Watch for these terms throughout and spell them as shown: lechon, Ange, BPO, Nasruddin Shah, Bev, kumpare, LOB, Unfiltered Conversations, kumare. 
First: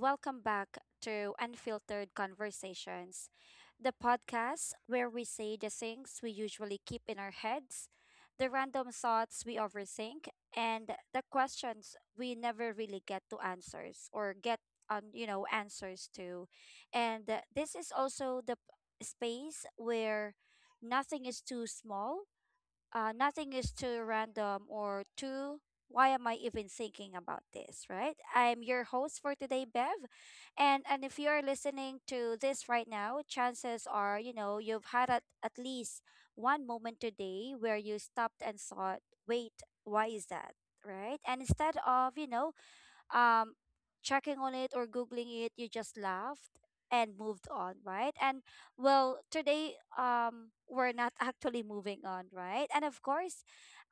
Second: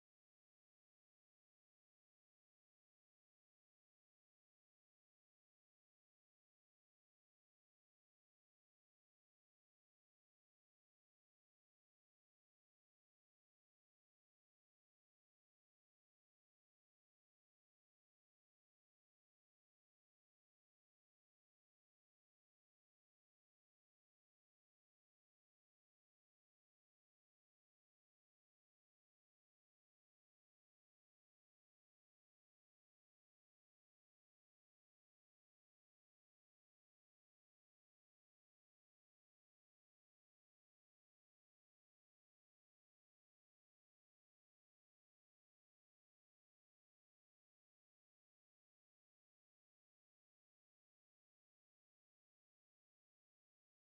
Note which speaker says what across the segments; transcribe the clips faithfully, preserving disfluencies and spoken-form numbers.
Speaker 1: welcome back to Unfiltered Conversations, the podcast where we say the things we usually keep in our heads, the random thoughts we overthink, and the questions we never really get to answers or get on, you know, answers to. And uh, this is also the p- space where nothing is too small, uh, nothing is too random or too why am I even thinking about this, right? I'm your host for today, Bev. And and if you're listening to this right now, chances are, you know, you've had at, at least one moment today where you stopped and thought, wait, why is that? Right? And instead of, you know, um checking on it or googling it, you just laughed and moved on, right? And well, today, um we're not actually moving on, right? And of course,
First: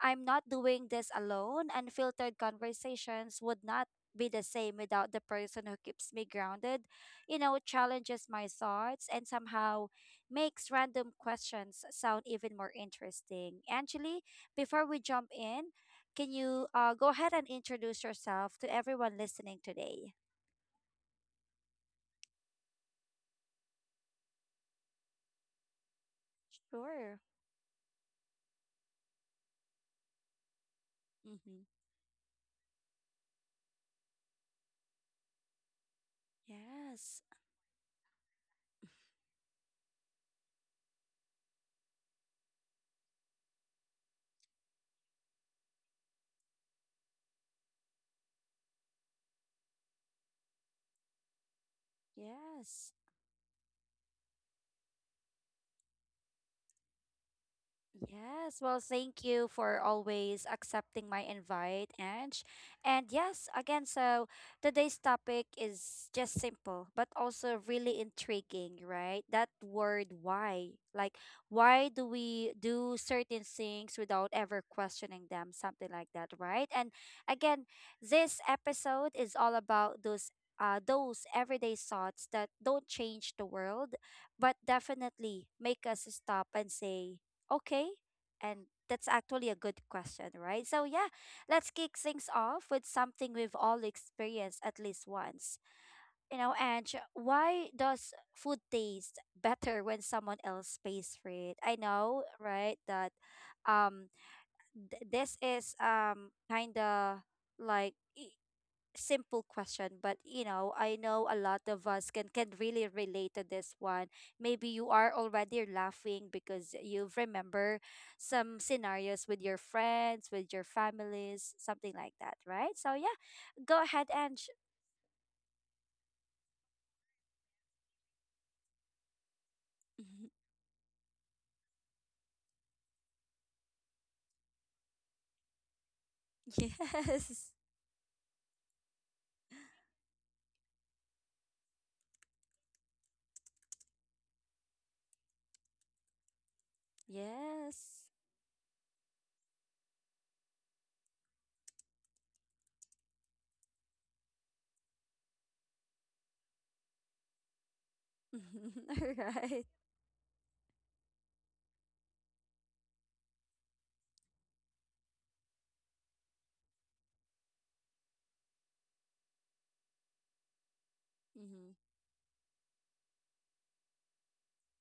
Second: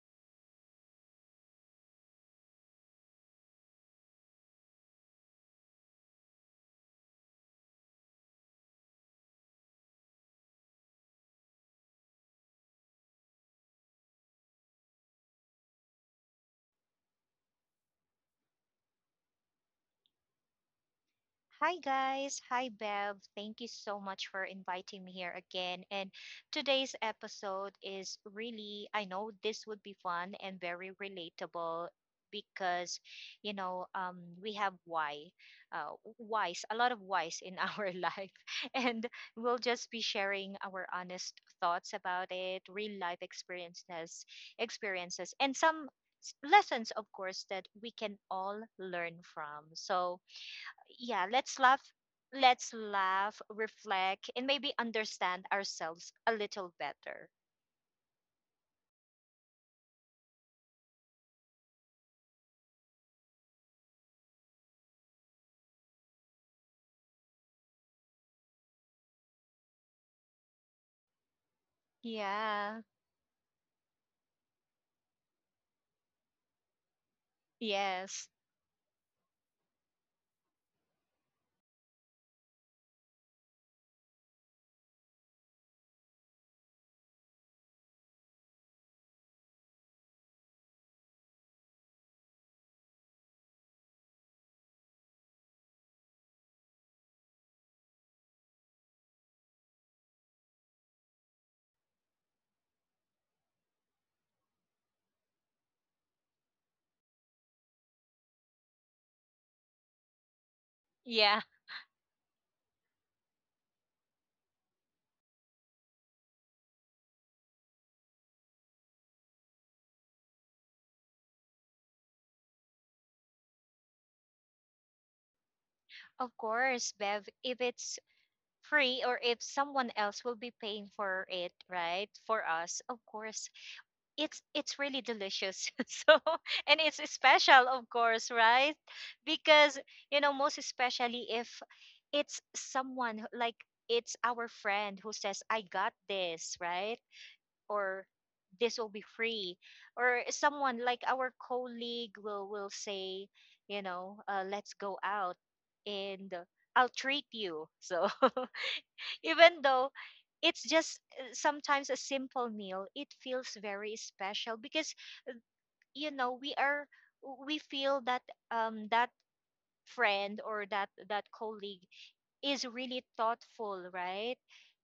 Speaker 1: I'm not doing this alone. Unfiltered Conversations would not be the same without the person who keeps me grounded, you know challenges my thoughts and somehow makes random questions sound even more interesting. Actually, before we jump in, can you uh, go ahead and introduce yourself to everyone listening today?
Speaker 2: Hi guys, hi Bev. Thank you so much for inviting me here again. And today's
Speaker 1: Sure.
Speaker 2: episode is really, I know this would be fun and very
Speaker 1: Mm-hmm.
Speaker 2: relatable because, you know, um, we have why, uh, whys, a lot of
Speaker 1: Yes.
Speaker 2: whys in our life. And we'll just be sharing our honest thoughts about it, real life experiences, experiences, and some s- lessons, of course, that we can all learn from. So, yeah, let's laugh let's
Speaker 1: Yes.
Speaker 2: laugh reflect, and maybe understand ourselves a little better.
Speaker 1: Yes, well, thank you for always accepting my invite, Ange. And yes, again, so today's topic is just simple, but also really intriguing, right? That word why. Like, why do we
Speaker 2: Yeah.
Speaker 1: do certain things without ever questioning them? Something like that, right? And again,
Speaker 2: Yes.
Speaker 1: this episode is all about those. Uh, those everyday thoughts that don't change the world, but definitely make us stop and say, okay. And that's actually a good question, right? So, yeah, let's kick things off with something we've all experienced at least once. You know, and why does food taste better when someone else pays for it? I know, right? That, um th- this is, um kind of like, y- simple question, but, you know, I know a
Speaker 2: Yeah,
Speaker 1: lot of us can can really relate to this one. Maybe you are already laughing because you remember some scenarios with your friends, with your families, something like that, right? So yeah, go ahead and sh-
Speaker 2: of course, Bev. If it's free or if someone else will be paying for it, right, for us of course it's it's really delicious. So, and it's
Speaker 1: yes.
Speaker 2: special, of course, right? Because you know, most especially if it's someone who- like, it's our friend who says I got this, right?
Speaker 1: Yes.
Speaker 2: Or this will be free, or someone like our colleague will will say, you know, uh, let's go out and I'll treat you. So,
Speaker 1: All
Speaker 2: even
Speaker 1: right.
Speaker 2: though it's just uh, sometimes a simple meal, it feels very special because you know, we are we feel that um that friend or that that
Speaker 1: Mm-hmm.
Speaker 2: colleague is really thoughtful, right?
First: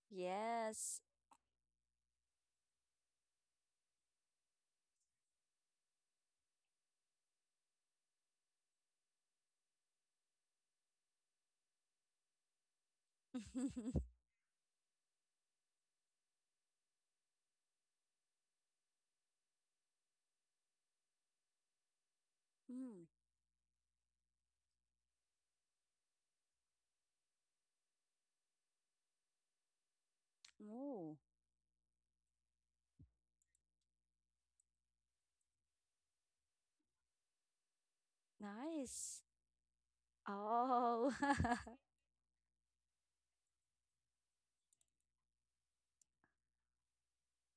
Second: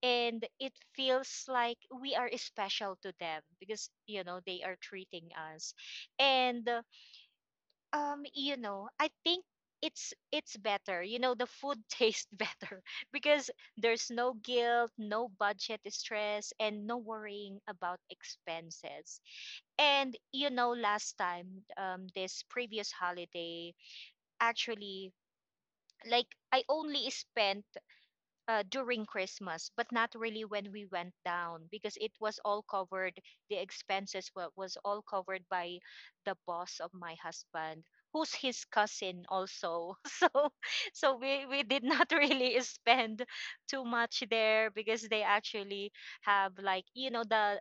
Speaker 2: And it
Speaker 1: Yes.
Speaker 2: feels like we are special to them because, you know, they are treating us. And, uh, um, you know, I think it's it's better, you know, the food tastes better because there's no guilt, no budget stress, and no worrying about expenses. And you know, last time, um this previous
Speaker 1: Mm.
Speaker 2: holiday, actually, like, I only spent uh, during Christmas, but not really when we went
Speaker 1: Oh,
Speaker 2: down because it was all covered. The expenses were, was all covered by the boss of my husband, who's his
Speaker 1: nice.
Speaker 2: cousin also. So,
Speaker 1: Oh.
Speaker 2: so we we did not really spend too much there because they actually have, like, you know, the uh,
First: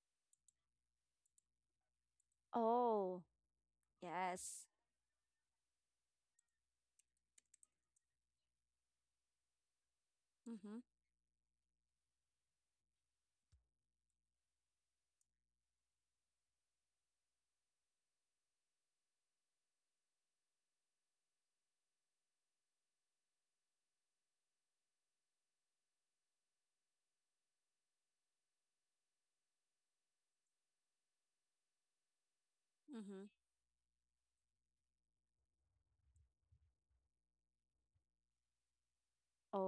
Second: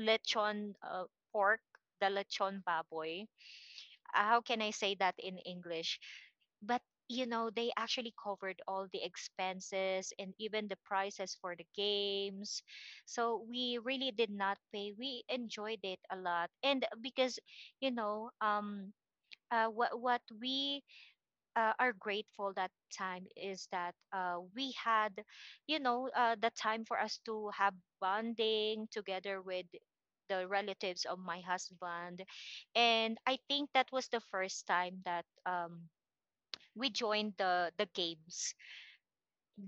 Speaker 2: lechon, uh, pork, the lechon
Speaker 1: Oh,
Speaker 2: baboy, uh, how can
Speaker 1: yes.
Speaker 2: I say that in English? But you know, they actually covered all the expenses and even the prices for the games. So we really did not pay. We enjoyed it a lot. And because, you know, um uh, what what we uh, are grateful that time is that uh, we had, you know, uh, the time for us to have bonding together with the relatives of my husband. And
Speaker 1: Mm-hmm.
Speaker 2: I think that was the first time that um, we joined the the games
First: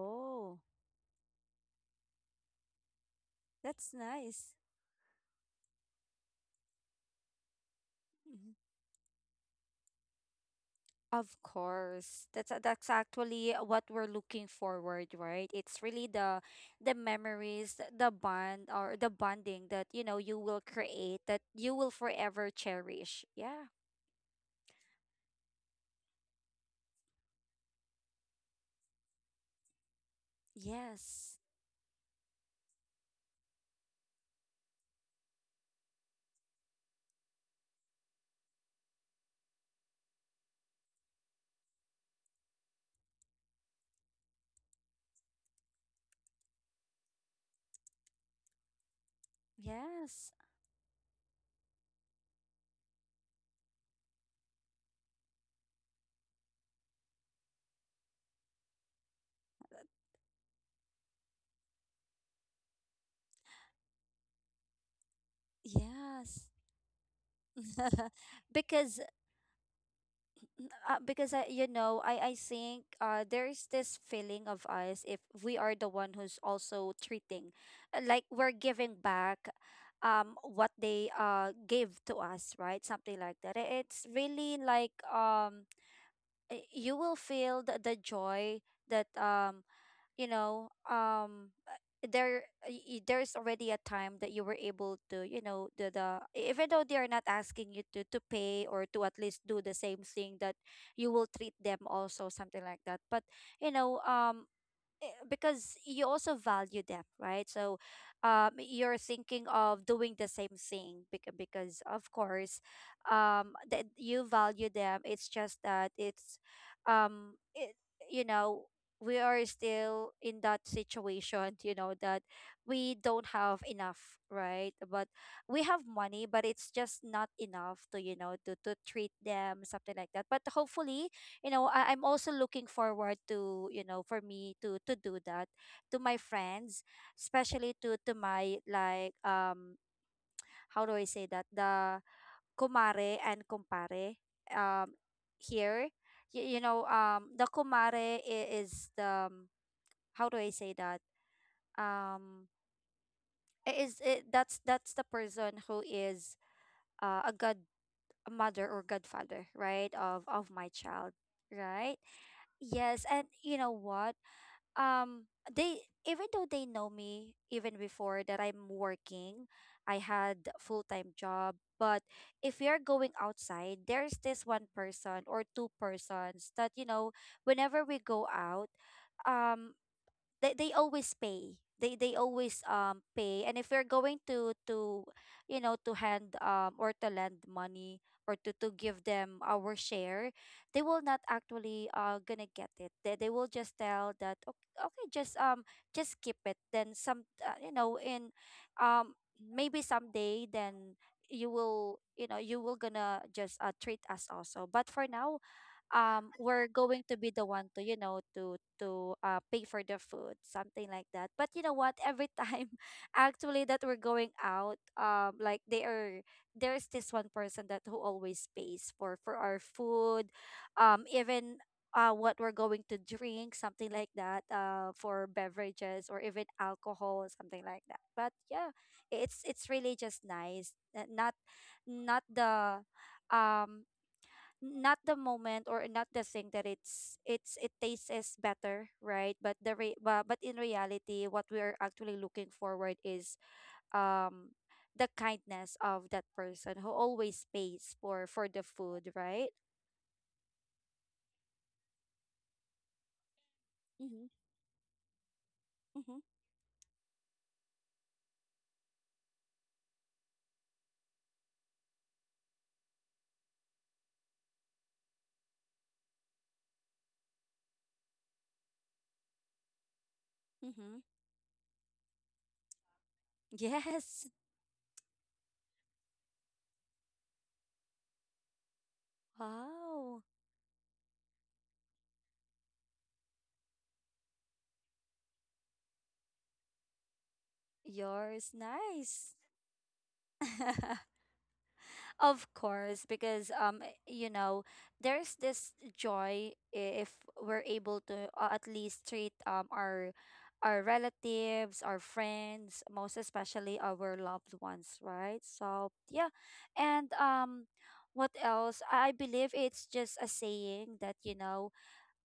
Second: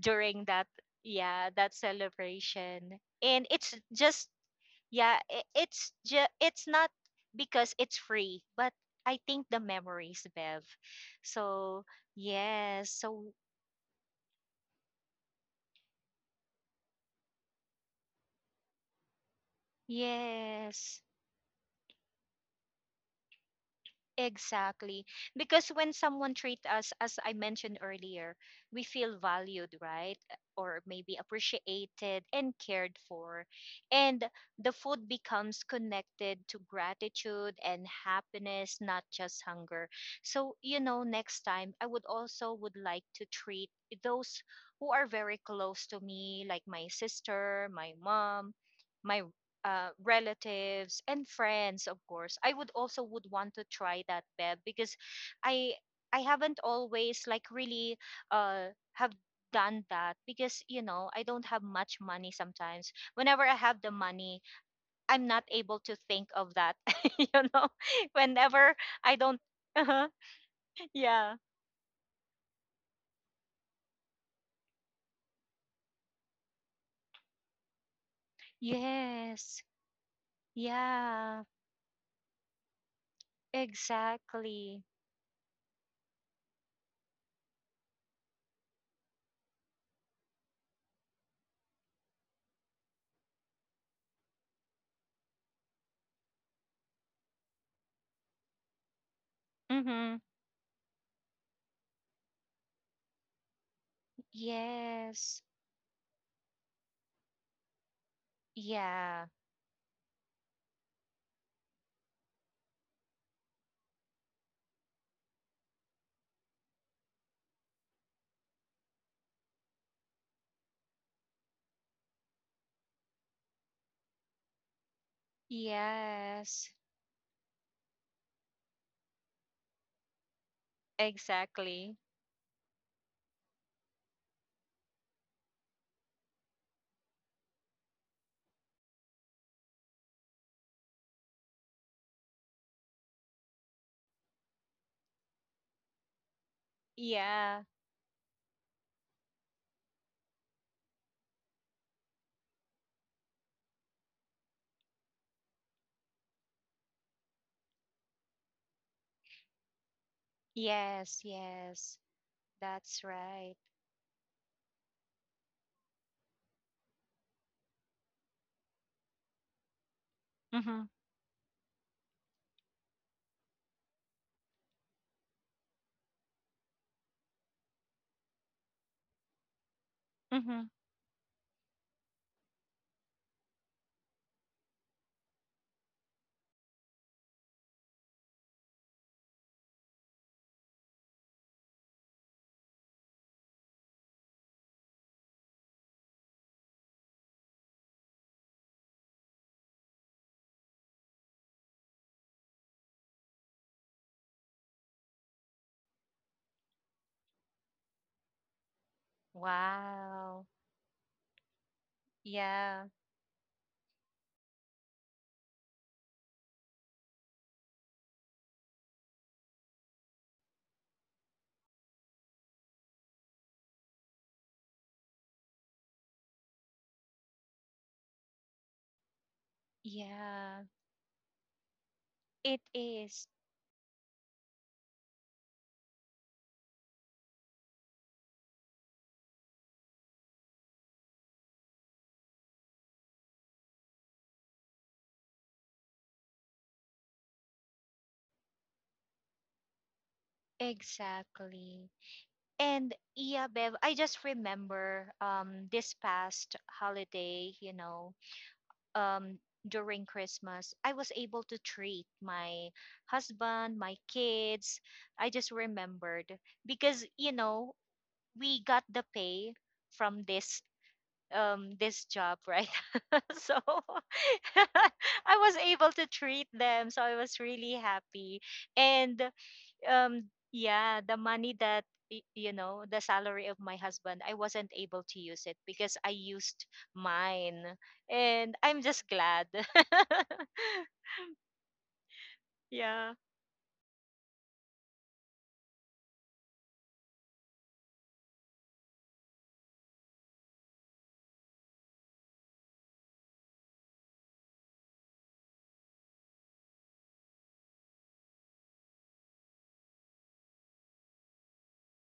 Speaker 2: during that, yeah, that celebration. And it's
Speaker 1: that's
Speaker 2: just
Speaker 1: nice.
Speaker 2: yeah i- it's just, it's not because it's free,
Speaker 1: Mm-hmm.
Speaker 2: but I think the memories, Bev.
Speaker 1: Of
Speaker 2: So
Speaker 1: course. That's that's
Speaker 2: yes, so
Speaker 1: actually what we're looking forward, right? It's really the the memories, th- the bond or the bonding that you know you will
Speaker 2: yes,
Speaker 1: create, that you will forever cherish. Yeah.
Speaker 2: exactly. Because when someone treats us, as I mentioned earlier, we feel valued, right? Or maybe
Speaker 1: Yes.
Speaker 2: appreciated and cared for. And the food becomes connected to gratitude and happiness, not just hunger. So, you know, next time I would also would like to treat those who are very close to me, like my sister, my mom, my uh,
Speaker 1: Yes.
Speaker 2: relatives and friends. Of course, I would also would want to try that, Beb, because i i haven't always, like, really uh have done that because you know, I don't have much money. Sometimes, whenever I have the money, I'm not able to think
Speaker 1: Yes.
Speaker 2: of that. You know, whenever
Speaker 1: because
Speaker 2: I don't. Uh-huh.
Speaker 1: uh, because
Speaker 2: Yeah.
Speaker 1: I, you know, I I think uh there's this feeling of us, if we are the one who's also treating, uh, like we're giving back,
Speaker 2: Yes.
Speaker 1: um, what they
Speaker 2: Yeah.
Speaker 1: uh gave to us, right? Something like that. I- It's really
Speaker 2: Exactly.
Speaker 1: like, um, uh, you will feel the, the joy that, um you know um uh, there, y- y- there's already a time that you were able to, you know the the e, even though they are not asking you to, to pay, or to at least do the same
Speaker 2: Mm-hmm.
Speaker 1: thing that you will treat them also, something like that. But, you know um eh,
Speaker 2: Yes.
Speaker 1: because you also value them, right? So, um, you're
Speaker 2: Yeah.
Speaker 1: thinking of doing the same thing, because, because of course, um, that you value them. It's just that, it's, um, it, you know, we are still in that situation, you know, that we don't have enough, right? But we have money, but it's
Speaker 2: Yes.
Speaker 1: just not enough to, you know, to to treat them, something like that. But hopefully, you know I,
Speaker 2: Exactly.
Speaker 1: i'm also looking forward to, you know for me to, to do that, to my friends, especially to, to my, like, um how do I say that, the kumare and kumpare, um here. You, you know um the
Speaker 2: Yeah.
Speaker 1: kumare i- is the, um, how do I say that, um I- is it that's that's the person who is, uh, a god a mother or godfather, right, of of my child,
Speaker 2: Yes,
Speaker 1: right?
Speaker 2: yes.
Speaker 1: Yes,
Speaker 2: That's
Speaker 1: and you
Speaker 2: right.
Speaker 1: know what? um they even though they know me even before that, I'm working, I had
Speaker 2: Mm-hmm.
Speaker 1: full-time job, but if we are going outside, there's this one person or two persons that, you know whenever we go out, um they they
Speaker 2: Mm-hmm.
Speaker 1: always pay. They they always, um pay. And if you're going to to you know to hand, um or to lend money, or to, to give them our share, they will not actually uh gonna get it. They they will just tell that, okay, okay, just, um just keep it. Then, some uh, you know in um maybe someday, then you will you know you will gonna just, uh, treat us also, but for now, um we're going to be the one to, you know to to uh pay for the food,
Speaker 2: Wow.
Speaker 1: something like that. But you know what, every time
Speaker 2: Yeah.
Speaker 1: actually that we're going out, um like, they are there's this one person that who always pays for for our food, um even, uh what we're going to drink, something like that, uh for beverages or even alcohol, something like that. But yeah, it's it's really just nice,
Speaker 2: Yeah.
Speaker 1: uh, not, not
Speaker 2: It
Speaker 1: the
Speaker 2: is.
Speaker 1: um not the moment, or not the thing that, it's it's it tastes is better, right? But the re- but, but in reality, what we are actually looking forward is, um the kindness of that person who always pays for for the food, right?
Speaker 2: Exactly. And yeah, Bev, I
Speaker 1: Mm-hmm,
Speaker 2: just remember, um this
Speaker 1: mm-hmm,
Speaker 2: past holiday, you know, um during Christmas, I was able to treat my husband, my kids. I just remembered because, you know, we got the pay from this
Speaker 1: mm-hmm.
Speaker 2: um this job, right? So,
Speaker 1: Yes.
Speaker 2: I was able to treat them, so I was really happy. And
Speaker 1: Wow.
Speaker 2: um yeah, the money that, y- you know, the salary of my husband, I wasn't able to use it because I used mine.
Speaker 1: Yours.
Speaker 2: And I'm just
Speaker 1: Nice.
Speaker 2: glad.
Speaker 1: Of course,
Speaker 2: Yeah.
Speaker 1: because, um eh, you know, there's this joy if we're able to, uh, at least treat, um our our relatives, our friends, most especially our loved ones, right? So, yeah. And, um what else? I I believe it's just a saying that, you know,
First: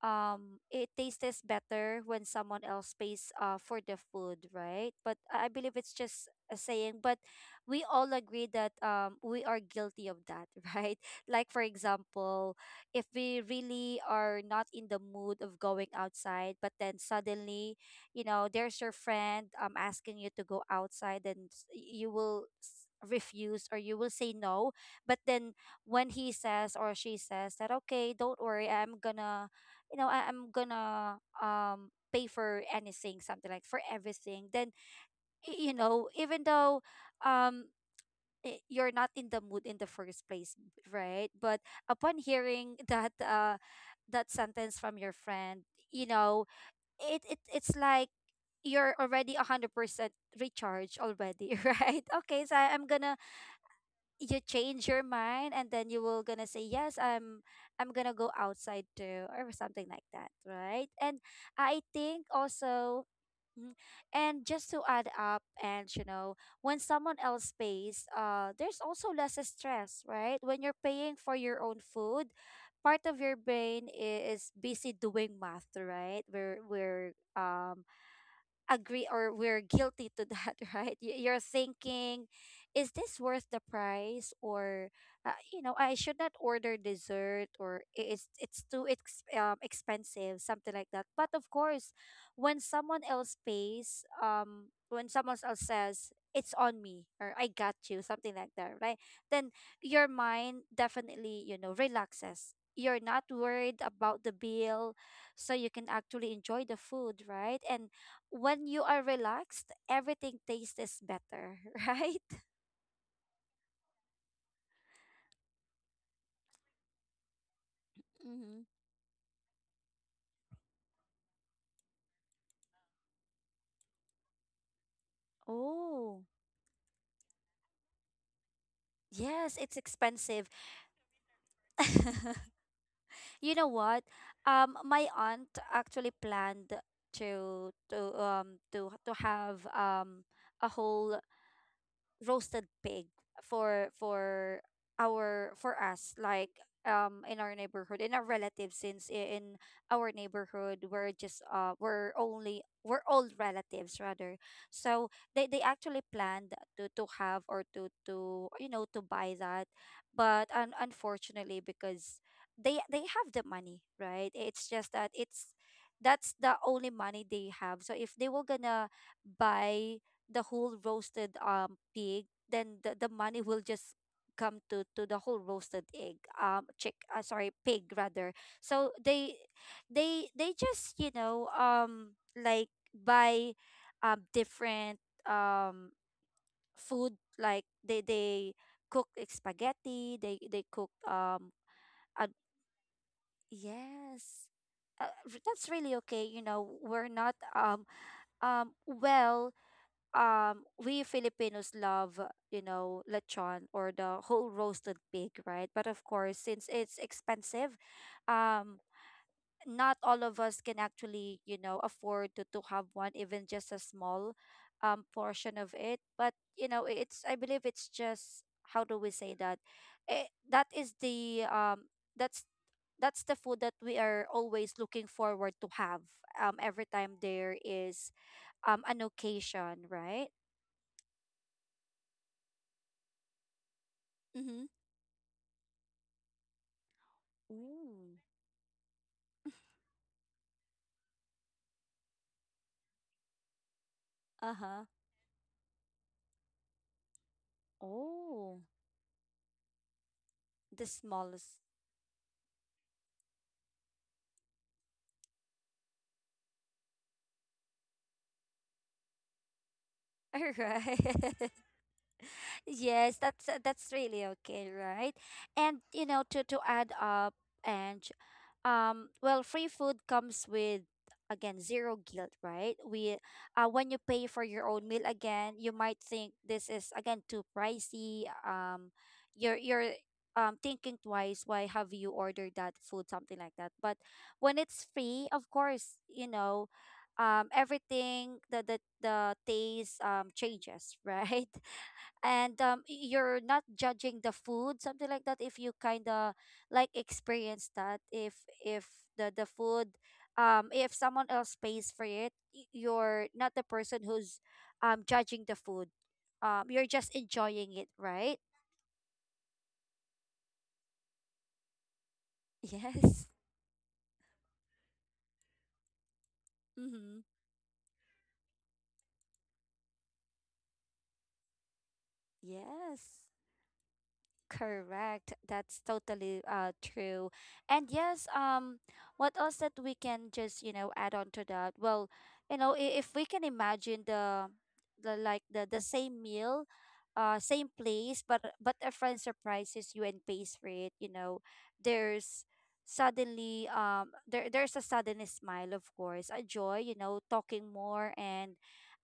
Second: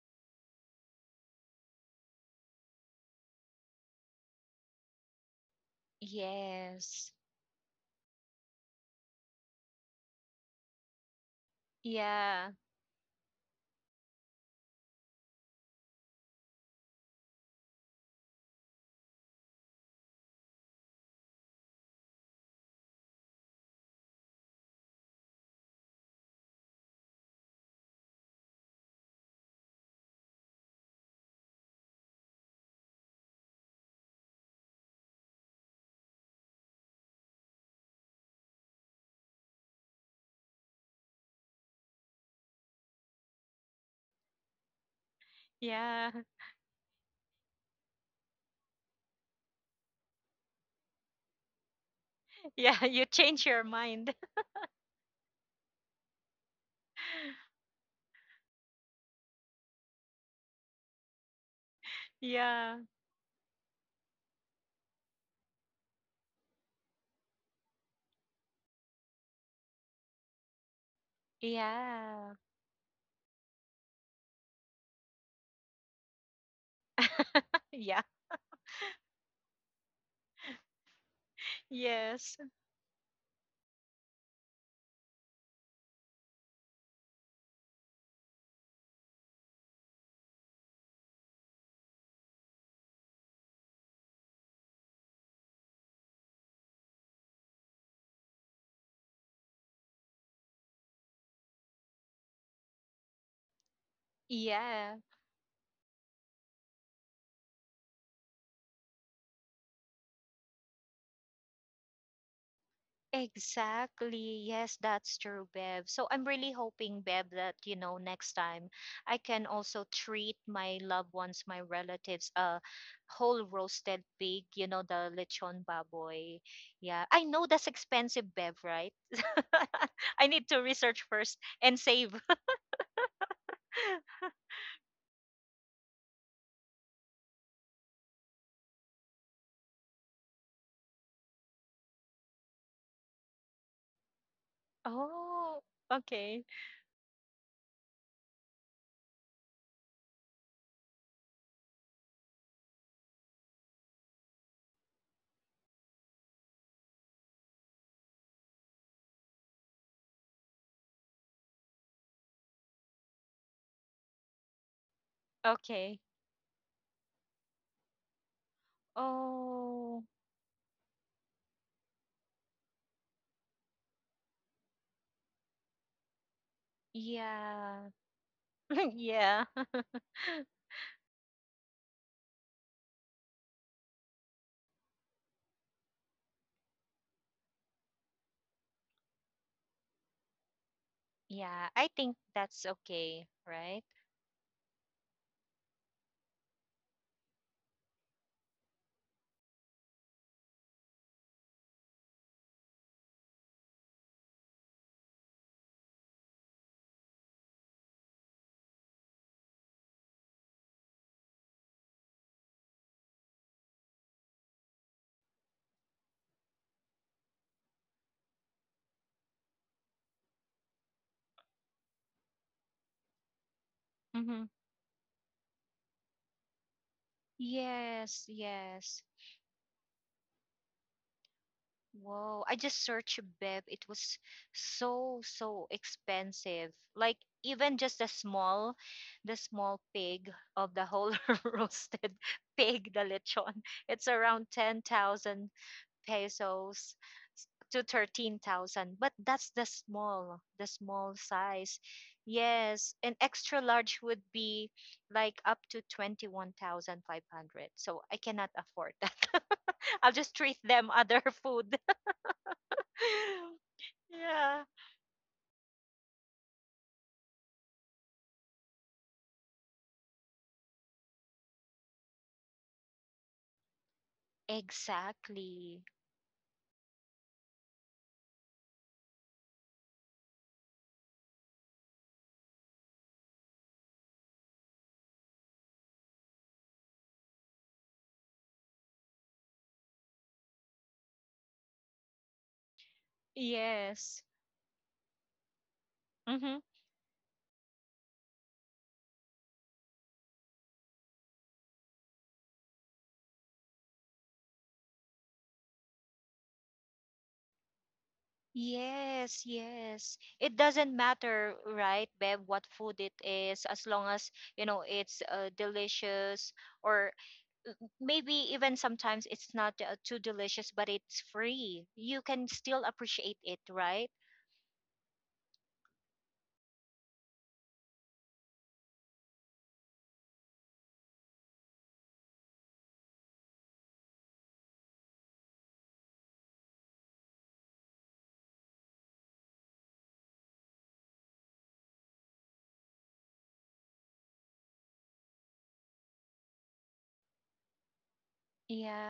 Speaker 1: um it tastes better when someone else pays, uh for the food, right? But, i I believe it's just a saying.
Speaker 2: Yes.
Speaker 1: But we all agree that, um we are guilty of that. Right? Like, for
Speaker 2: Yeah.
Speaker 1: example, if we really are not in the mood of going outside, but then suddenly, you know there's your friend, um asking you to go outside, and s- you will s- refuse, or you will say no. But then, when he says, or she says that, okay, don't worry, I'm gonna, you know, I, I'm gonna um pay for anything, something like for everything. Then, y- you know, even though, um i- you're not in the mood in the first place, right? But upon hearing that, uh that sentence from your friend,
Speaker 2: Yeah.
Speaker 1: you know, it, it it's like you're already one hundred percent recharged already. Right, okay, so I-
Speaker 2: Yeah,
Speaker 1: i'm
Speaker 2: you
Speaker 1: gonna,
Speaker 2: change your mind.
Speaker 1: you change your mind, and then you will gonna say, yes, i'm i'm gonna go outside too, or something like that, right? And I think
Speaker 2: Yeah.
Speaker 1: also, mm, and just to add up, and you know when someone else pays, uh there's also less stress, right? When you're paying for your own
Speaker 2: Yeah.
Speaker 1: food, part of your brain i- is busy doing math, right? We're we're um
Speaker 2: Yeah.
Speaker 1: agree, or we're guilty to that. Right? Y- you're thinking,
Speaker 2: Yes.
Speaker 1: is this worth the price, or, uh, you know I should not order dessert, or, i- it's it's too, ex- um, expensive, something like that. But of course, when someone else pays, um when someone else says, it's on me, or I got you, something like that, right? Then your mind definitely, you know relaxes. You're not worried about the
Speaker 2: Yeah,
Speaker 1: bill, so you can actually enjoy the food, right? And when you are relaxed, everything tastes better, right?
Speaker 2: exactly. Yes, that's true, Bev. So I'm really hoping, Bev, that, you know, next time
Speaker 1: Mm-hmm.
Speaker 2: I can also treat my loved ones, my relatives, a whole roasted pig, you know, the lechon
Speaker 1: Oh,
Speaker 2: baboy. Yeah, I know that's expensive, Bev, right?
Speaker 1: yes, it's
Speaker 2: I
Speaker 1: expensive.
Speaker 2: need to research first and save.
Speaker 1: You know what? Um, my aunt actually planned to to um to to have, um a whole roasted pig, for for our
Speaker 2: Oh,
Speaker 1: for us,
Speaker 2: okay.
Speaker 1: like, um in our neighborhood, in our relatives, since i- in our neighborhood, we're just, uh we're only we're all relatives, rather. So they they actually planned to, to have, or to, to you know to buy that. But, un- unfortunately, because they they have the money, right, it's just that, it's
Speaker 2: Okay.
Speaker 1: that's the only money they have. So if they were gonna
Speaker 2: Oh,
Speaker 1: buy the whole roasted, um pig, then, the, the money will just come to, to the whole roasted egg, um chick, uh, sorry,
Speaker 2: yeah.
Speaker 1: pig, rather. So they
Speaker 2: Yeah.
Speaker 1: they they just, you know um like, buy, um different, um food, like they they cook, like, spaghetti, they they cook, um
Speaker 2: Yeah, I think
Speaker 1: uh,
Speaker 2: that's okay, right?
Speaker 1: yes. Uh, r- that's really okay, you know. We're not, um um well, um we Filipinos love, you know, lechon, or the whole roasted pig, right? But of course, since it's expensive, um not all of us can actually, you know, afford to, to have one, even just a small, um portion of it. But, you know, I- it's I believe it's just, how do we say that? It, that is the um that's that's the food that we are
Speaker 2: Mm-hmm.
Speaker 1: always looking forward to have, um every time there is,
Speaker 2: Yes,
Speaker 1: um an
Speaker 2: yes.
Speaker 1: occasion, right?
Speaker 2: Whoa, I just searched, Bev. It was
Speaker 1: Mm-hmm.
Speaker 2: so, so expensive. Like, even just the
Speaker 1: Mm.
Speaker 2: small, the small pig of the whole roasted pig, the lechon, it's around
Speaker 1: Uh-huh.
Speaker 2: ten thousand pesos to
Speaker 1: Oh,
Speaker 2: thirteen thousand. But that's the small, the
Speaker 1: the
Speaker 2: small
Speaker 1: smallest.
Speaker 2: size. Yes, an extra large would be like up to twenty-one thousand five hundred. So I cannot afford that. I'll just
Speaker 1: All
Speaker 2: treat them
Speaker 1: right.
Speaker 2: other food.
Speaker 1: Yes, that's uh, that's really
Speaker 2: Yeah,
Speaker 1: okay, right? And you know, to to add up, and um well, free food comes with, again, zero guilt, right? we uh When you pay for your own meal, again, you
Speaker 2: exactly.
Speaker 1: might think this is, again, too pricey um you're you're um thinking twice why have you ordered that food, something like that. But when it's free, of course, you know, um everything, the the, the taste um changes, right? And um, y- you're not
Speaker 2: Yes.
Speaker 1: judging the food, something like that. If you kind of
Speaker 2: Mm-hmm.
Speaker 1: like experience that, if if the the food, um if someone else pays for it, y- you're not the person who's um judging the food um you're just enjoying it, right?
Speaker 2: Yes, yes. It doesn't matter, right, Bev, what food it
Speaker 1: Yes.
Speaker 2: is, as long as, you know, it's uh, delicious, or
Speaker 1: Mm-hmm.
Speaker 2: maybe even sometimes it's not uh, too delicious, but it's free. You can still
Speaker 1: Yes.
Speaker 2: appreciate it, right?
Speaker 1: Correct. That's totally uh true. And yes, um what else that we can just, you know, add on to that? Well, you know, i- if we can imagine the the like the the same meal, uh same place, but but a friend surprises you and pays for it, you know, there's suddenly um there there's a sudden smile, of course, a joy, you know, talking more and,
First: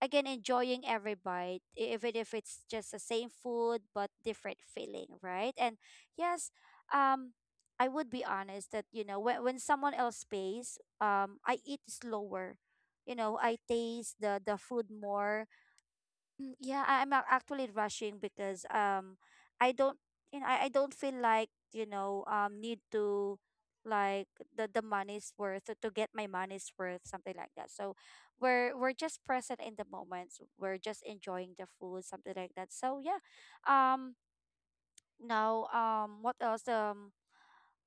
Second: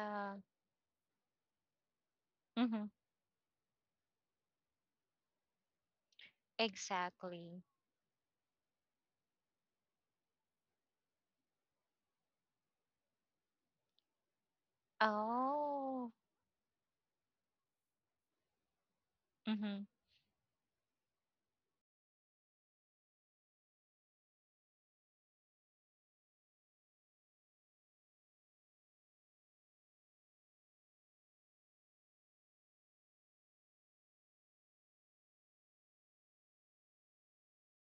Speaker 1: again, enjoying every bite, e- even if it's
Speaker 2: Mm-hmm.
Speaker 1: just the same food but different feeling, right? And yes, um
Speaker 2: Exactly.
Speaker 1: I would be honest that, you know, when, when someone else pays, um I eat slower, you know. I taste the the food more.
Speaker 2: Oh.
Speaker 1: Mm. Yeah, I- I'm ac- actually rushing because um I
Speaker 2: Mm-hmm.
Speaker 1: don't, you know, I, I don't feel like, you know, um need to, like, the the money's worth, to get my money's worth, something like that. So we're we're just present in the moments. We're just enjoying the food, something like that. So yeah, um now um what else um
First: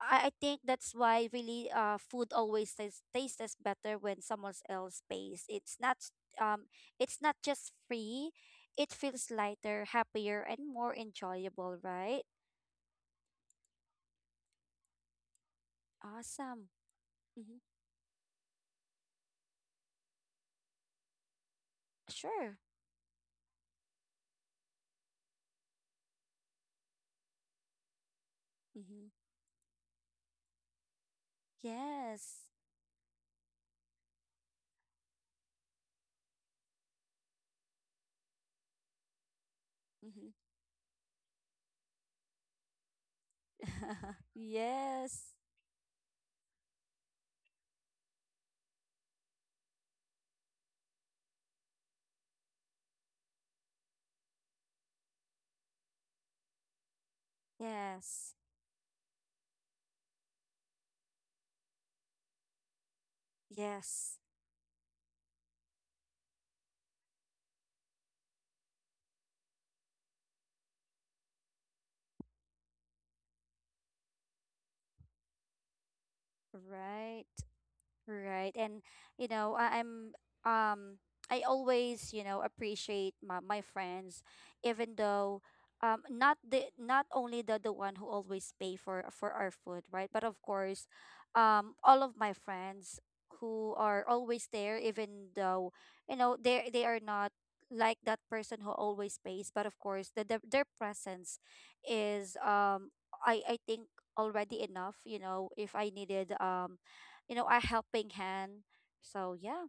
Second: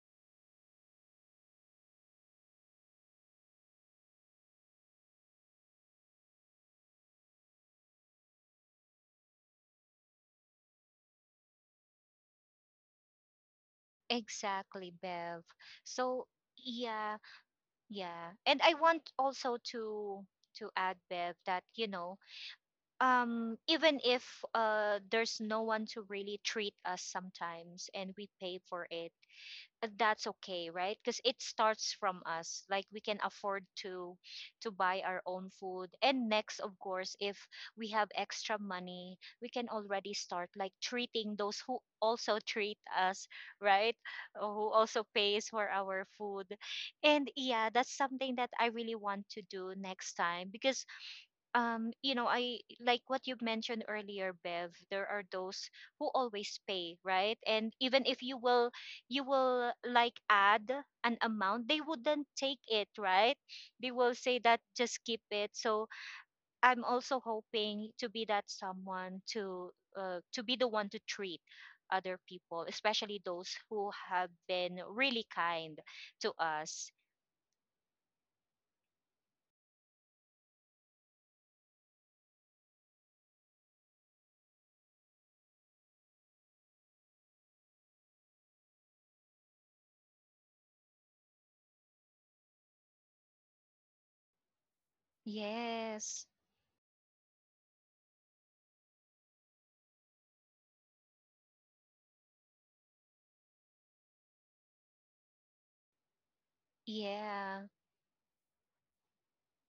Speaker 1: I, I think that's why, really, uh food always tastes tastes better when someone else pays. It's not s- um it's not just free. It feels lighter, happier, and more enjoyable, right?
Speaker 2: Exactly, Bev. So
Speaker 1: Awesome.
Speaker 2: yeah,
Speaker 1: Mm-hmm.
Speaker 2: yeah. And I want also to to add, Bev, that you know,
Speaker 1: Sure.
Speaker 2: um, even if uh, there's no one to really treat us sometimes, and we pay for it,
Speaker 1: Mm-hmm.
Speaker 2: uh, that's okay, right? Because it starts from
Speaker 1: Yes.
Speaker 2: us. Like, we can afford to to buy our own food. And next, of course, if we have extra money, we can already
Speaker 1: Mm-hmm.
Speaker 2: start, like, treating those who also treat us, right? Uh, who also
Speaker 1: Yes.
Speaker 2: pays for our food. And yeah, that's something that I really want to do next time because um you know, I, like what you mentioned earlier, Bev, there are those who always pay, right? And
Speaker 1: Yes.
Speaker 2: even if you
Speaker 1: Yes.
Speaker 2: will you will like, add an amount, they wouldn't take it, right? They will
Speaker 1: Yes.
Speaker 2: say that just keep it. So I'm also hoping to be that someone to uh, to be the one to treat other people, especially those who have been really kind to us.
Speaker 1: Right. Right. And you know, I, I'm um I always, you know, appreciate my, my friends, even though um not the, not only the the one who always pay for for our food, right? But of course, um all of my friends who are always there, even though, you
Speaker 2: Yes.
Speaker 1: know, they they are not like that person who always pays, but of course, the, the their presence is, um I I think, already enough, you know, if I needed, um you know, a
Speaker 2: Yeah.
Speaker 1: helping hand. So yeah.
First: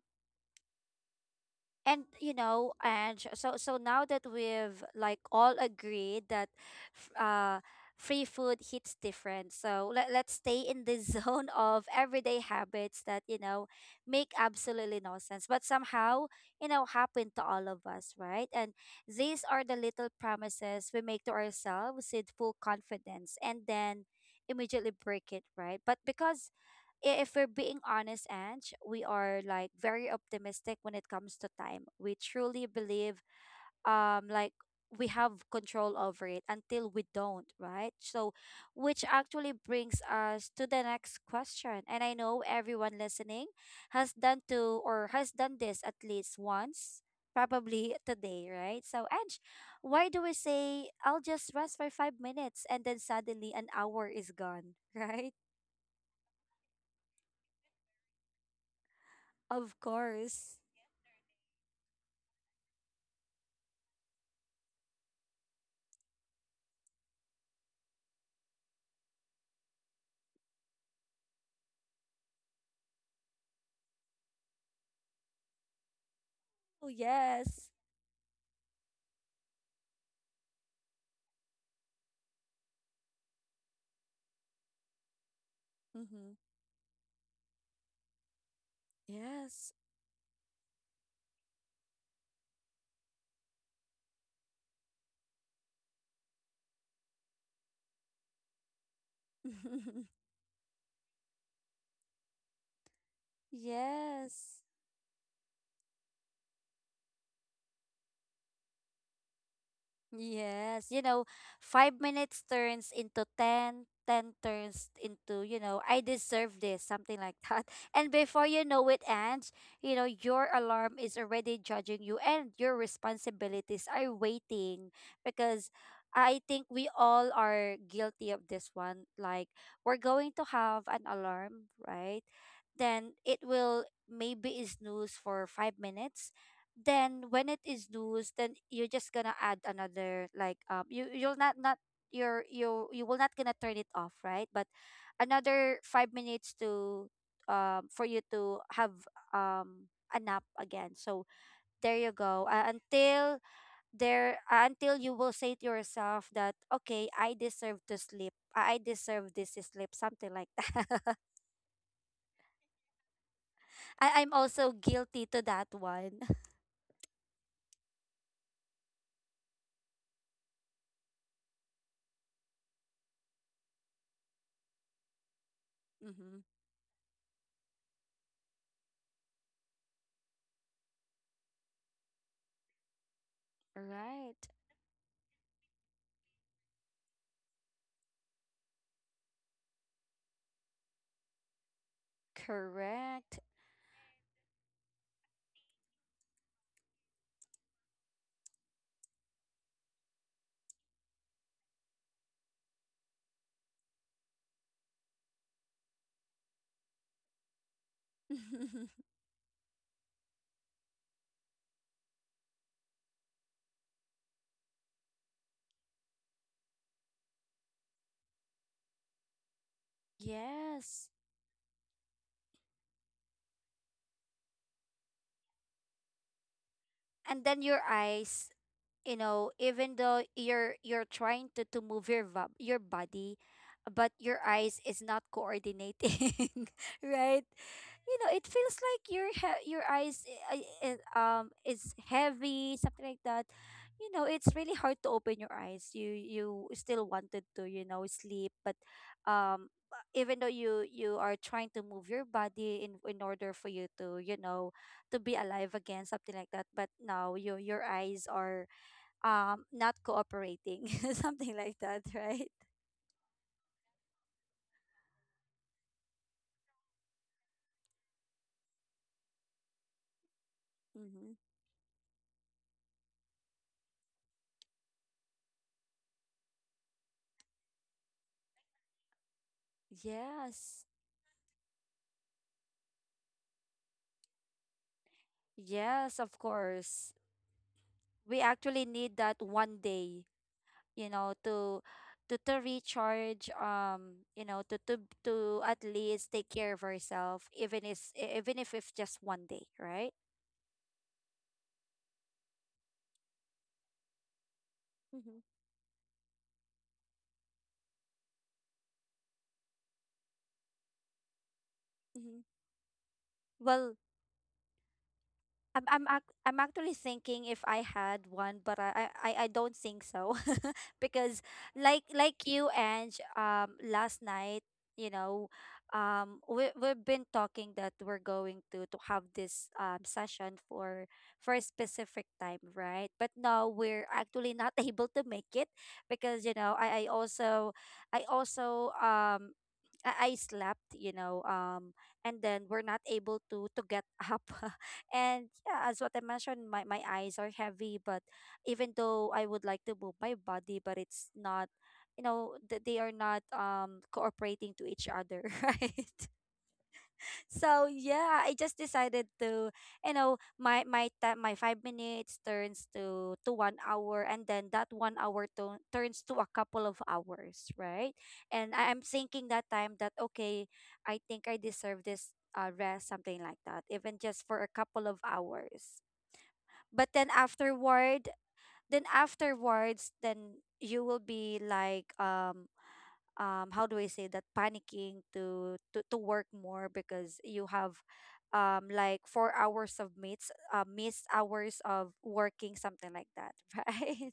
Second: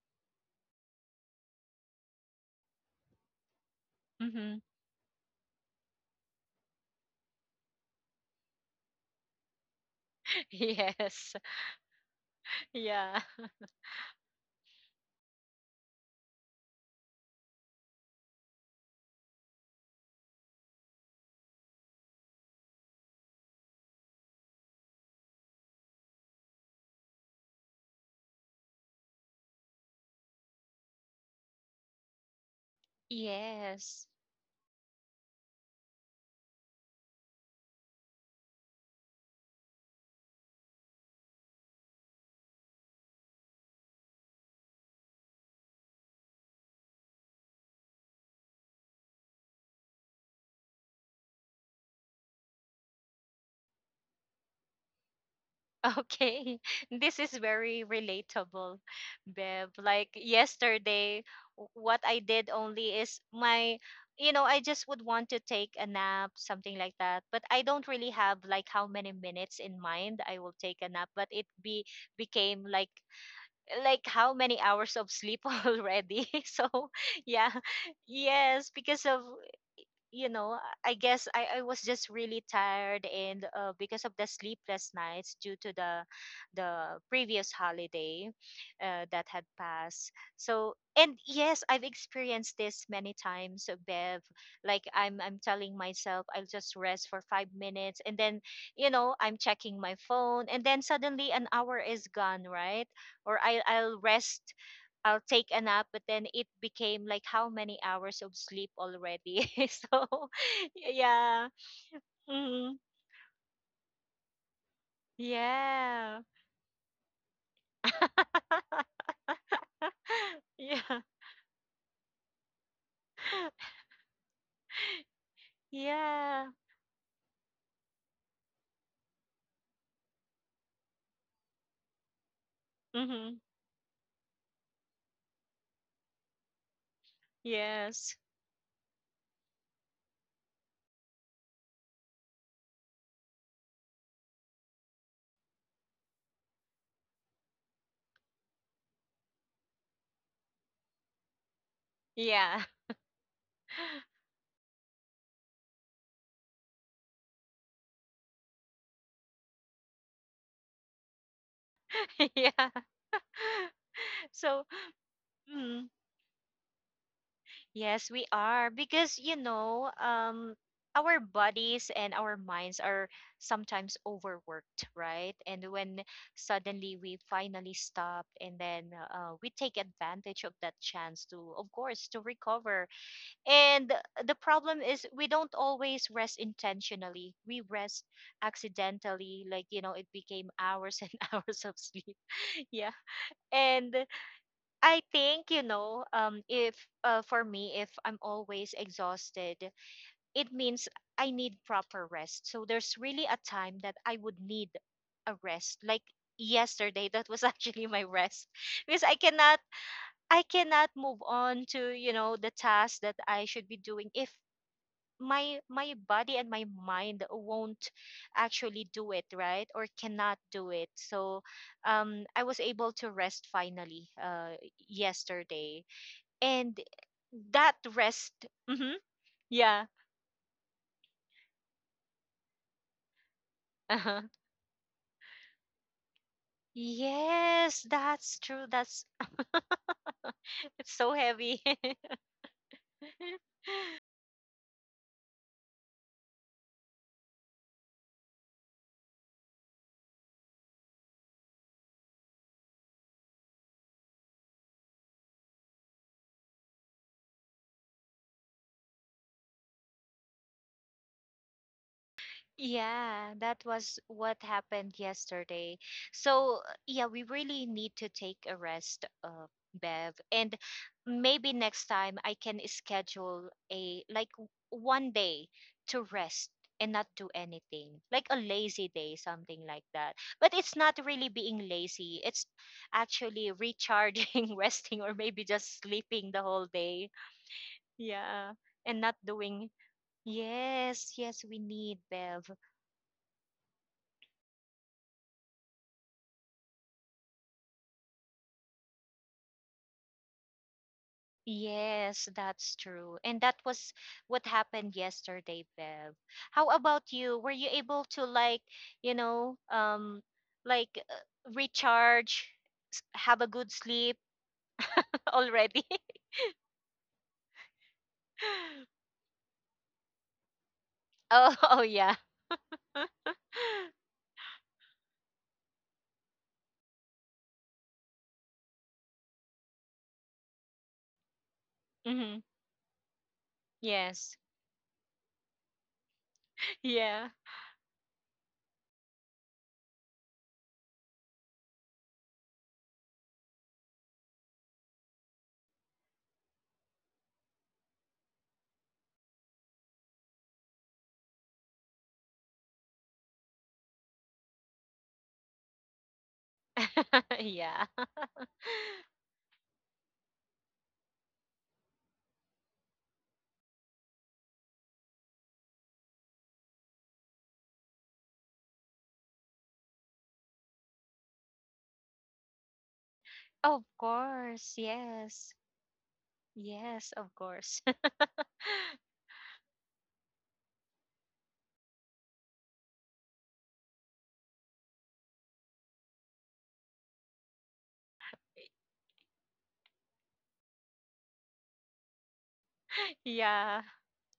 Speaker 1: And you know, and so so now that
Speaker 2: Mm-hmm.
Speaker 1: we've, like, all agreed that f- uh free food hits different. So let, let's stay in the
Speaker 2: Yes.
Speaker 1: zone of everyday habits
Speaker 2: Yeah.
Speaker 1: that, you know, make absolutely no sense, but somehow, you know, happen to all of us, right? And these are the little promises we make to ourselves with full confidence and then immediately break it, right? But because, i- if we're being honest, Ange, we are, like, very optimistic when it comes to time. We truly believe
Speaker 2: Yes.
Speaker 1: um like we have control over it until we don't, right? So, which actually brings us to the next question. And I know everyone listening has done to or has done this at least once, probably today, right? So Ange, why do we say I'll just rest for five minutes and then suddenly an hour is gone, right?
Speaker 2: Okay. This is very relatable, Bev.
Speaker 1: Of
Speaker 2: Like
Speaker 1: course.
Speaker 2: yesterday, w- what I did only is, my, you know, I just would want to take a nap, something like that. But I don't really have like how many minutes in mind I will take a nap, but it be became like like how many hours of sleep already. So,
Speaker 1: Oh,
Speaker 2: yeah.
Speaker 1: yes.
Speaker 2: Yes, because of, you know, I guess I, I was just really tired, and uh, because of the sleepless nights due to the
Speaker 1: Mm-hmm.
Speaker 2: the previous holiday uh, that had
Speaker 1: Yes.
Speaker 2: passed. So, and yes, I've experienced this many times, uh, Bev. Like, I'm I'm telling myself I'll just rest for five minutes, and then, you know, I'm checking my phone, and then suddenly an hour is gone, right? Or I I'll rest
Speaker 1: Yes.
Speaker 2: I'll take a nap, but then it became like how many hours of sleep already? So,
Speaker 1: Yes, you know,
Speaker 2: yeah.
Speaker 1: five minutes
Speaker 2: Mhm.
Speaker 1: turns into ten, ten turns into, you know, I
Speaker 2: Yeah.
Speaker 1: deserve this, something like that. And before you know it, Ange, you know, your
Speaker 2: Yeah.
Speaker 1: alarm is already judging you and your responsibilities are waiting, because I
Speaker 2: Yeah.
Speaker 1: think we all are guilty of this one. Like, we're going to have an alarm, right? Then
Speaker 2: Hmm.
Speaker 1: it will maybe snooze for five minutes, then when it is
Speaker 2: Yes.
Speaker 1: loose then you're just gonna add another, like, um you you'll not not, you're, you you will not gonna turn it off, right? But another five minutes to, um for you to have um a nap again. So there you go,
Speaker 2: Yeah.
Speaker 1: uh, until there uh, until you will say to yourself that okay, I deserve to sleep, i I deserve this sleep, something like that.
Speaker 2: Yeah.
Speaker 1: I, i'm
Speaker 2: So,
Speaker 1: also guilty to that
Speaker 2: mm.
Speaker 1: one.
Speaker 2: Yes, we are, because you know, um, our bodies and our minds are sometimes overworked, right? And when
Speaker 1: Mm-hmm.
Speaker 2: suddenly we finally stop, and then uh, we take advantage of that chance to, of course, to recover. And the
Speaker 1: Right.
Speaker 2: problem is, we don't always rest intentionally. We rest accidentally, like, you know, it became hours and hours of sleep. Yeah,
Speaker 1: Correct.
Speaker 2: and I think, you know, um, if uh, for me, if I'm always exhausted, it means I need proper rest. So there's really a time that I would need a rest. Like yesterday, that was actually my rest because I cannot, I cannot move on to, you know, the task that I should be doing if my my body and my mind won't actually do it, right? Or cannot do it.
Speaker 1: Yes.
Speaker 2: So um I was able to rest finally uh yesterday. And
Speaker 1: And then
Speaker 2: that
Speaker 1: your
Speaker 2: rest.
Speaker 1: eyes,
Speaker 2: Hmm.
Speaker 1: you know,
Speaker 2: Yeah.
Speaker 1: even though you're you're trying to, to move your va- your body, but
Speaker 2: Uh-huh.
Speaker 1: your eyes is not coordinating, right?
Speaker 2: Yes,
Speaker 1: You
Speaker 2: that's
Speaker 1: know, it
Speaker 2: true.
Speaker 1: feels
Speaker 2: That's
Speaker 1: like your he- your eyes i-
Speaker 2: it's
Speaker 1: i-
Speaker 2: so heavy.
Speaker 1: um is heavy, something like that. You know, it's really hard to open your eyes. you you still wanted to, you know, sleep, but um even though you you are trying to move your body in in order for you to, you know, to be alive again, something like that, but now your your eyes are um not cooperating, something like that, right?
Speaker 2: Yeah, that was what happened yesterday. So, yeah, we really need to take a rest, uh, Bev. And
Speaker 1: Mm-hmm.
Speaker 2: maybe next time I can schedule a like w- one day to rest and not do anything, like a lazy day, something like that. But it's
Speaker 1: Yes.
Speaker 2: not really being lazy, it's actually recharging, resting, or maybe just
Speaker 1: Yes,
Speaker 2: sleeping
Speaker 1: of
Speaker 2: the whole day.
Speaker 1: course, we
Speaker 2: Yeah,
Speaker 1: actually
Speaker 2: and not
Speaker 1: need that
Speaker 2: doing.
Speaker 1: one day,
Speaker 2: Yes,
Speaker 1: you know,
Speaker 2: yes, we
Speaker 1: to,
Speaker 2: need,
Speaker 1: to,
Speaker 2: Bev.
Speaker 1: to recharge, um you know, to, to to at least take care of ourselves, even if, even if it's just one day, right?
Speaker 2: Yes, that's true. And that was what happened
Speaker 1: Mm-hmm.
Speaker 2: yesterday, Bev. How about you? Were you able to, like, you know, um like uh,
Speaker 1: Mm-hmm.
Speaker 2: recharge, have a good
Speaker 1: Well,
Speaker 2: sleep already?
Speaker 1: I'm I'm ac- I'm actually thinking if I had one, but I I, I I don't think so, because
Speaker 2: Oh, oh
Speaker 1: like
Speaker 2: yeah.
Speaker 1: like you, and um last night, you know, um we we've been talking that we're going to to have this um session for for a specific
Speaker 2: Hmm.
Speaker 1: time, right? But no, we're
Speaker 2: Yes.
Speaker 1: actually not able to make it because, you know, I I
Speaker 2: Yeah.
Speaker 1: also, I also um. I I slept, you know, um, and then we're not able to to get up. And yeah, as what I mentioned, my, my eyes are heavy, but even though I would like to move my body, but it's not, you know, th- they are not um cooperating to each other, right?
Speaker 2: Yeah.
Speaker 1: So yeah, I just decided to, you know, my my time, my five minutes turns to to one hour, and then that one hour to, turns to a couple of hours, right? And I, i'm thinking that time that okay, I think I deserve this, uh, rest, something like
Speaker 2: Of
Speaker 1: that, even just for
Speaker 2: course.
Speaker 1: a couple of
Speaker 2: Yes.
Speaker 1: hours.
Speaker 2: Yes,
Speaker 1: But
Speaker 2: of
Speaker 1: then
Speaker 2: course.
Speaker 1: afterward, then afterwards, then you will be like, um um how do I say that, panicking to, to, to work more because you have, um like, four hours of meets uh missed hours of working, something like that,
Speaker 2: Yeah.
Speaker 1: right?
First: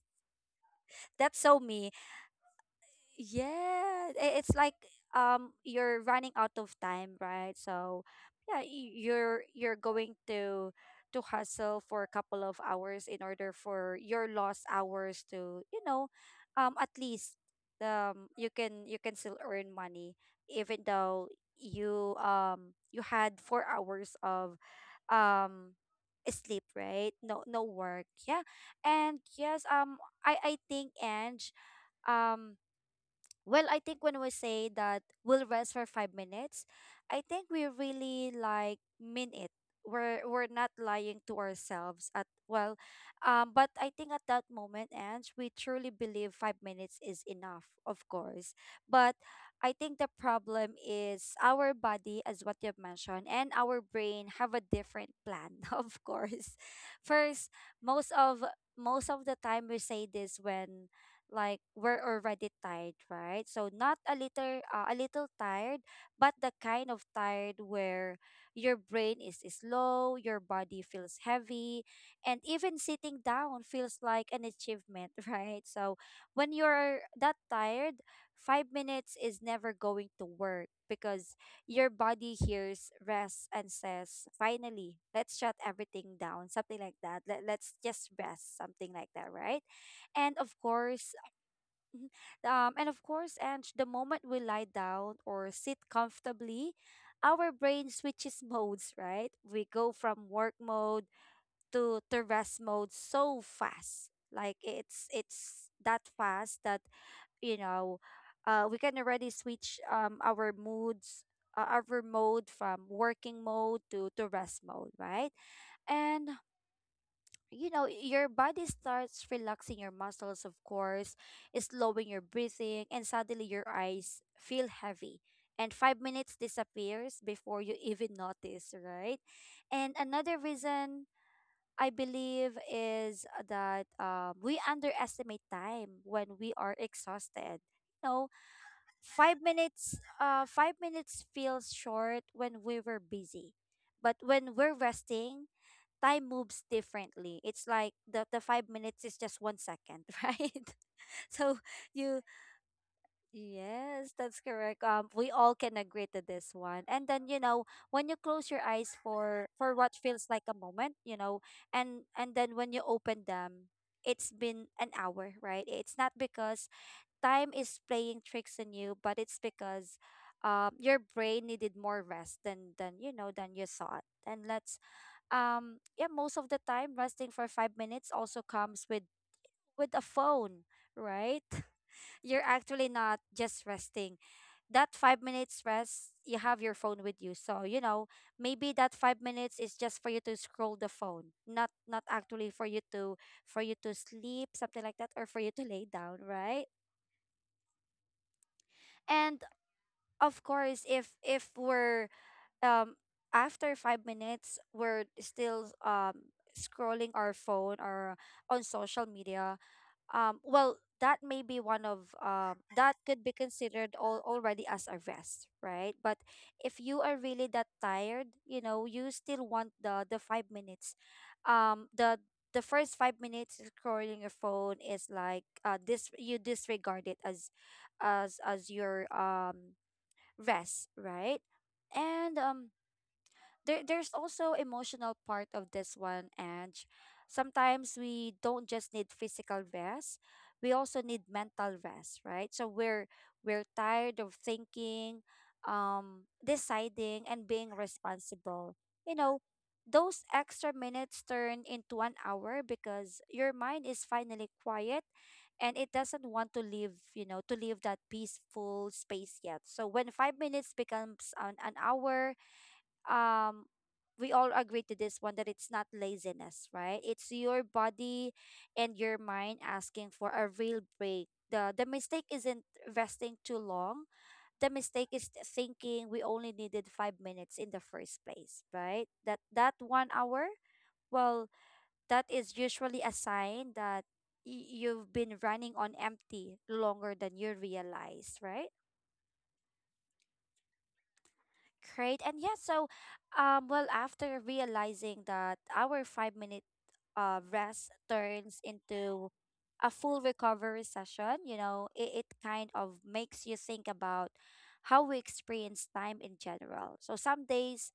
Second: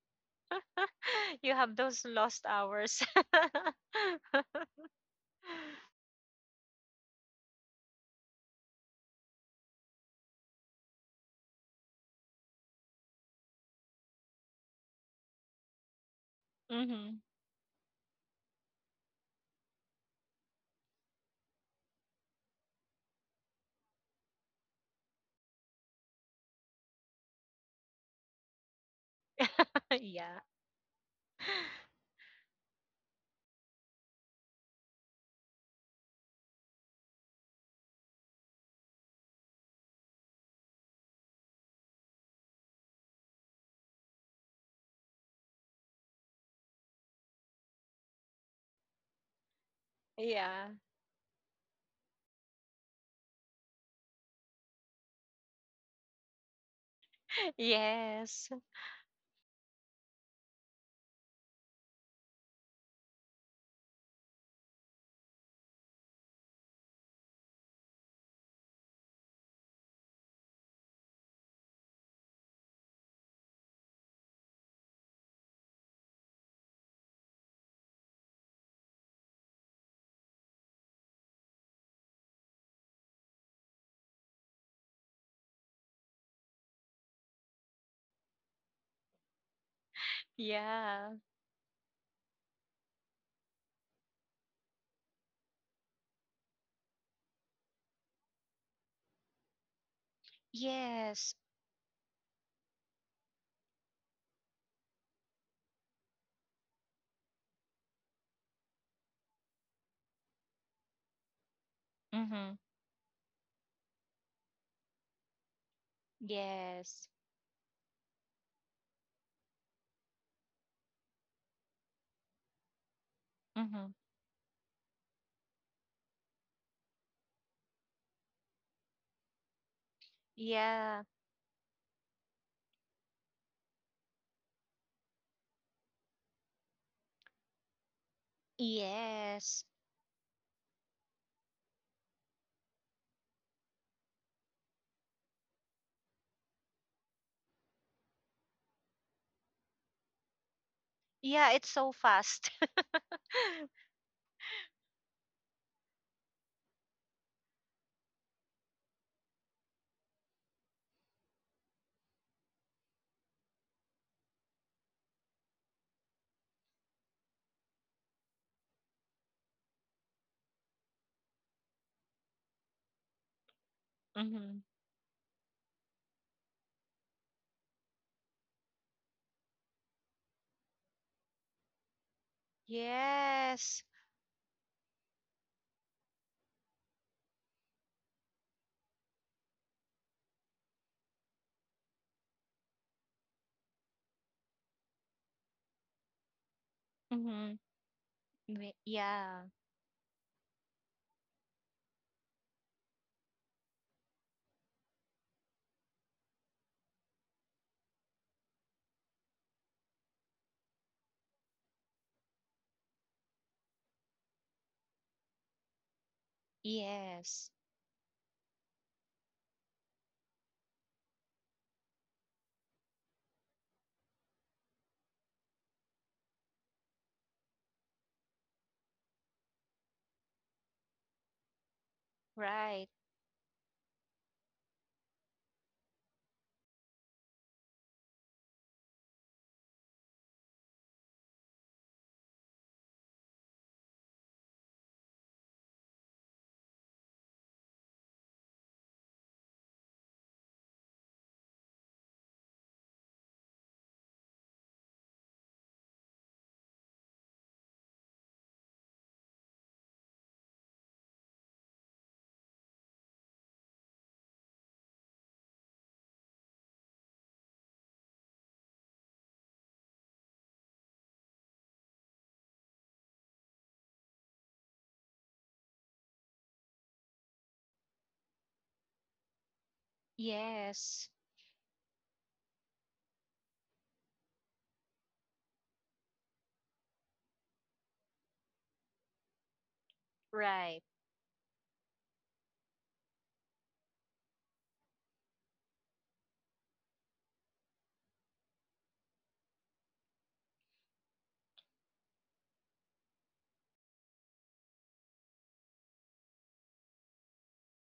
Speaker 1: That's
Speaker 2: You
Speaker 1: so
Speaker 2: have
Speaker 1: me.
Speaker 2: those lost hours.
Speaker 1: Yeah, i- it's like, um you're running out of time, right? So yeah, y- you're you're going to to hustle for a couple of hours in order for your lost hours to, you know, um at
Speaker 2: Mhm.
Speaker 1: least, um you can, you can still earn money, even though you, um you had four hours of um sleep, right? No, no work. Yeah. And yes, um I
Speaker 2: Yeah.
Speaker 1: I think, Ange, um well, I think when we say that we'll rest for five minutes, I think we really like mean it. We're we're not lying to ourselves at, well, um, but I think at that moment, Ange, we truly believe five minutes is enough, of course. But I think the
Speaker 2: Yeah.
Speaker 1: problem is our body, as what you've mentioned, and our brain have a different plan, of course. First, most of
Speaker 2: Yes.
Speaker 1: most of the time we say this when, like, we're already tired, right? So not a little, uh, a little tired, but the kind of tired where your brain is slow, your body feels heavy, and even sitting down feels like an achievement, right? So when you're that tired, five minutes is never going to work because your body hears rest and says, finally, let's shut everything down, something like that. Let, let's just rest, something like that, right? And, of course,
Speaker 2: Yeah.
Speaker 1: um, and of course, and the moment we lie down or sit comfortably, our brain switches modes, right? We go from work mode
Speaker 2: Yes.
Speaker 1: to, to rest mode so fast. Like, it's it's that fast that, you know, uh, we can already switch um our moods, uh, our mode
Speaker 2: Mhm.
Speaker 1: from working mode to to rest mode, right? And,
Speaker 2: Yes.
Speaker 1: you know, your body starts relaxing your muscles, of course, slowing your breathing, and suddenly your
Speaker 2: Mhm.
Speaker 1: eyes feel heavy and five minutes disappears before you even notice, right? And another reason
Speaker 2: Yeah.
Speaker 1: I believe is that, um, we underestimate time when we are exhausted. You know, five
Speaker 2: Yes.
Speaker 1: minutes, uh five minutes feels short when we were busy, but when we're resting, time moves differently. It's like the, the five minutes is just one second, right? So
Speaker 2: Yeah, it's so
Speaker 1: you,
Speaker 2: fast.
Speaker 1: yes, that's correct. Um we all can agree to this one. And then, you know, when you close your eyes for for what feels like a moment, you know, and and then when you open them, it's been an hour, right? It's not because time is playing tricks on you, but it's because um your brain needed more rest than than you know than you thought. And let's
Speaker 2: Mhm.
Speaker 1: um yeah, most of the time resting for five minutes also comes with with a phone, right? You're actually not just
Speaker 2: Yes.
Speaker 1: resting. That five minutes rest, you have your phone with you, so you know maybe that five minutes is just for you to scroll the phone, not not actually for you to for you to sleep, something like that, or for you to lay down, right?
Speaker 2: Mhm. Wi-
Speaker 1: And
Speaker 2: Yeah.
Speaker 1: of course, if if we're um after five minutes we're still um scrolling our phone or on social media. Um well, that may be one of um that could be considered all, already as a rest, right? But if you are really that
Speaker 2: Yes.
Speaker 1: tired, you know you still want the the five minutes. Um the the first five minutes scrolling your phone is like uh this you disregard it as as as your um rest, right? And um
Speaker 2: Right.
Speaker 1: there there's also emotional part of this one. And sometimes we don't just need physical rest, we also need mental rest, right? So we're we're tired of thinking, um deciding and being responsible. you know those extra minutes turn into an hour because your mind is finally quiet and it doesn't want to leave you know to leave that peaceful space yet. So when five minutes becomes an, an hour, um we all agree to this one that it's not laziness, right? It's your body and your mind asking for a real break. The the mistake isn't resting too long. The mistake is t- thinking we only needed five minutes in the first place, right? That that one hour,
Speaker 2: Yes.
Speaker 1: well, that is usually a sign that y- you've been running on empty longer than you realize, right?
Speaker 2: Right.
Speaker 1: Great. And yeah, so um well, after realizing that our five minute uh rest turns into a full recovery session, you know, it, it kind of makes you think about how we experience time in general. So some days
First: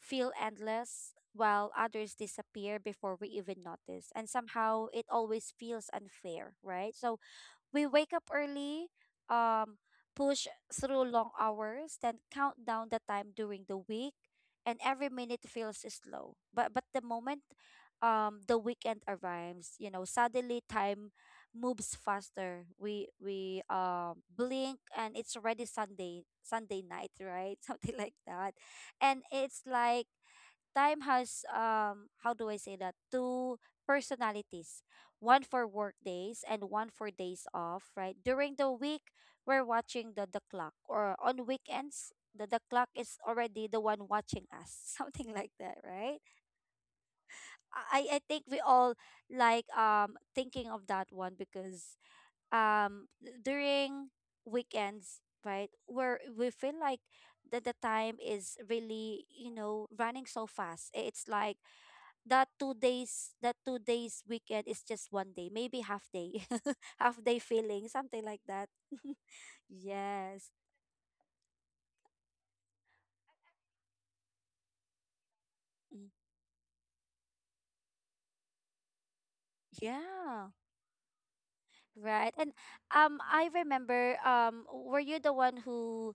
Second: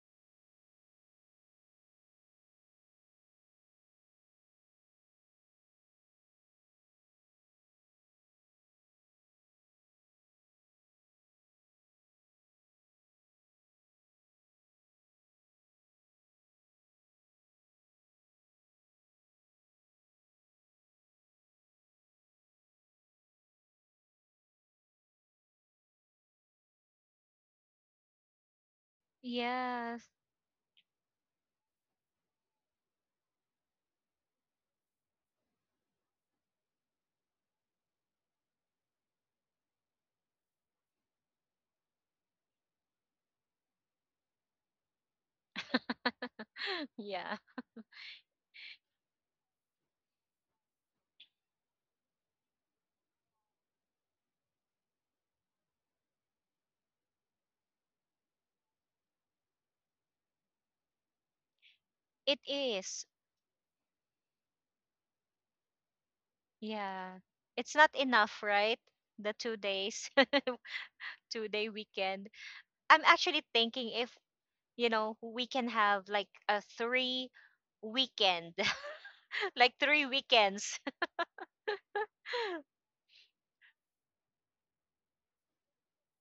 Speaker 1: feel endless while others disappear before we even notice. And somehow it always feels unfair, right? So we wake up early, um, push through long hours, then count down the time during the week, and every minute feels slow. But but the moment um the weekend arrives, you know, suddenly time moves faster. We we um blink and it's already Sunday, Sunday night, right? Something like that. And it's
Speaker 2: Yeah.
Speaker 1: like time has um how do I say that? Two personalities. One for work days and one for days off, right? During the week, we're watching the the clock. Or on weekends, the the clock is already the one watching us. Something like that, right?
Speaker 2: Yeah.
Speaker 1: I I think we all like um thinking of that one because um during weekends, right? Where we feel like that the time is really you know running so fast. I- it's like
Speaker 2: It
Speaker 1: that two
Speaker 2: is.
Speaker 1: days that two days weekend is just one day, maybe half day,
Speaker 2: Yeah.
Speaker 1: half day
Speaker 2: It's not
Speaker 1: feeling, something
Speaker 2: enough,
Speaker 1: like that.
Speaker 2: right? The two days,
Speaker 1: Yes.
Speaker 2: two day weekend. I'm actually thinking if you know we can have
Speaker 1: Mm.
Speaker 2: like a three weekend, like three
Speaker 1: Yeah,
Speaker 2: weekends.
Speaker 1: right. And um I remember, um were you the one who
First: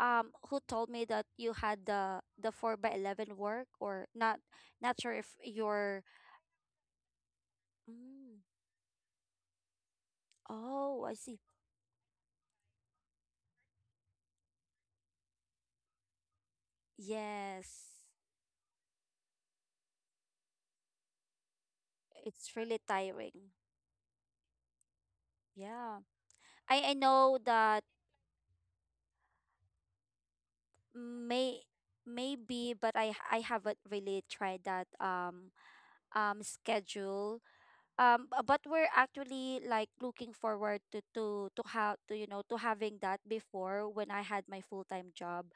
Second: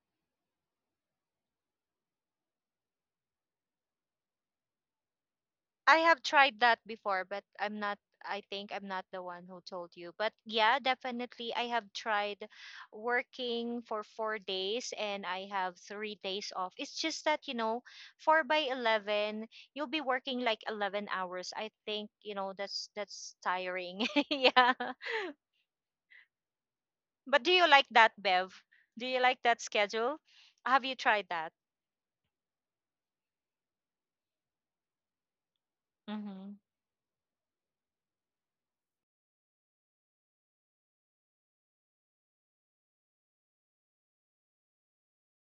Speaker 1: um who told me that you had the the four by eleven work or not, not sure if
Speaker 2: I
Speaker 1: you're.
Speaker 2: have tried that before, but I'm not.
Speaker 1: Mm.
Speaker 2: I think I'm not the one who told you. But yeah,
Speaker 1: Oh, I see.
Speaker 2: definitely, I have tried working for four days and I have three days off. It's just that, you know,
Speaker 1: Yes,
Speaker 2: four by eleven, you'll be working like eleven hours. I think, you know,
Speaker 1: it's really
Speaker 2: that's that's
Speaker 1: tiring.
Speaker 2: tiring. yeah.
Speaker 1: Yeah, i i know
Speaker 2: But do you like
Speaker 1: that.
Speaker 2: that, Bev? Do you like that schedule? Have you tried that?
Speaker 1: May Maybe, but I h- I haven't really tried that um um
Speaker 2: Mm-hmm.
Speaker 1: schedule. Um, b- but we're actually like looking forward to to to how to you know to having that before when I had my full time job.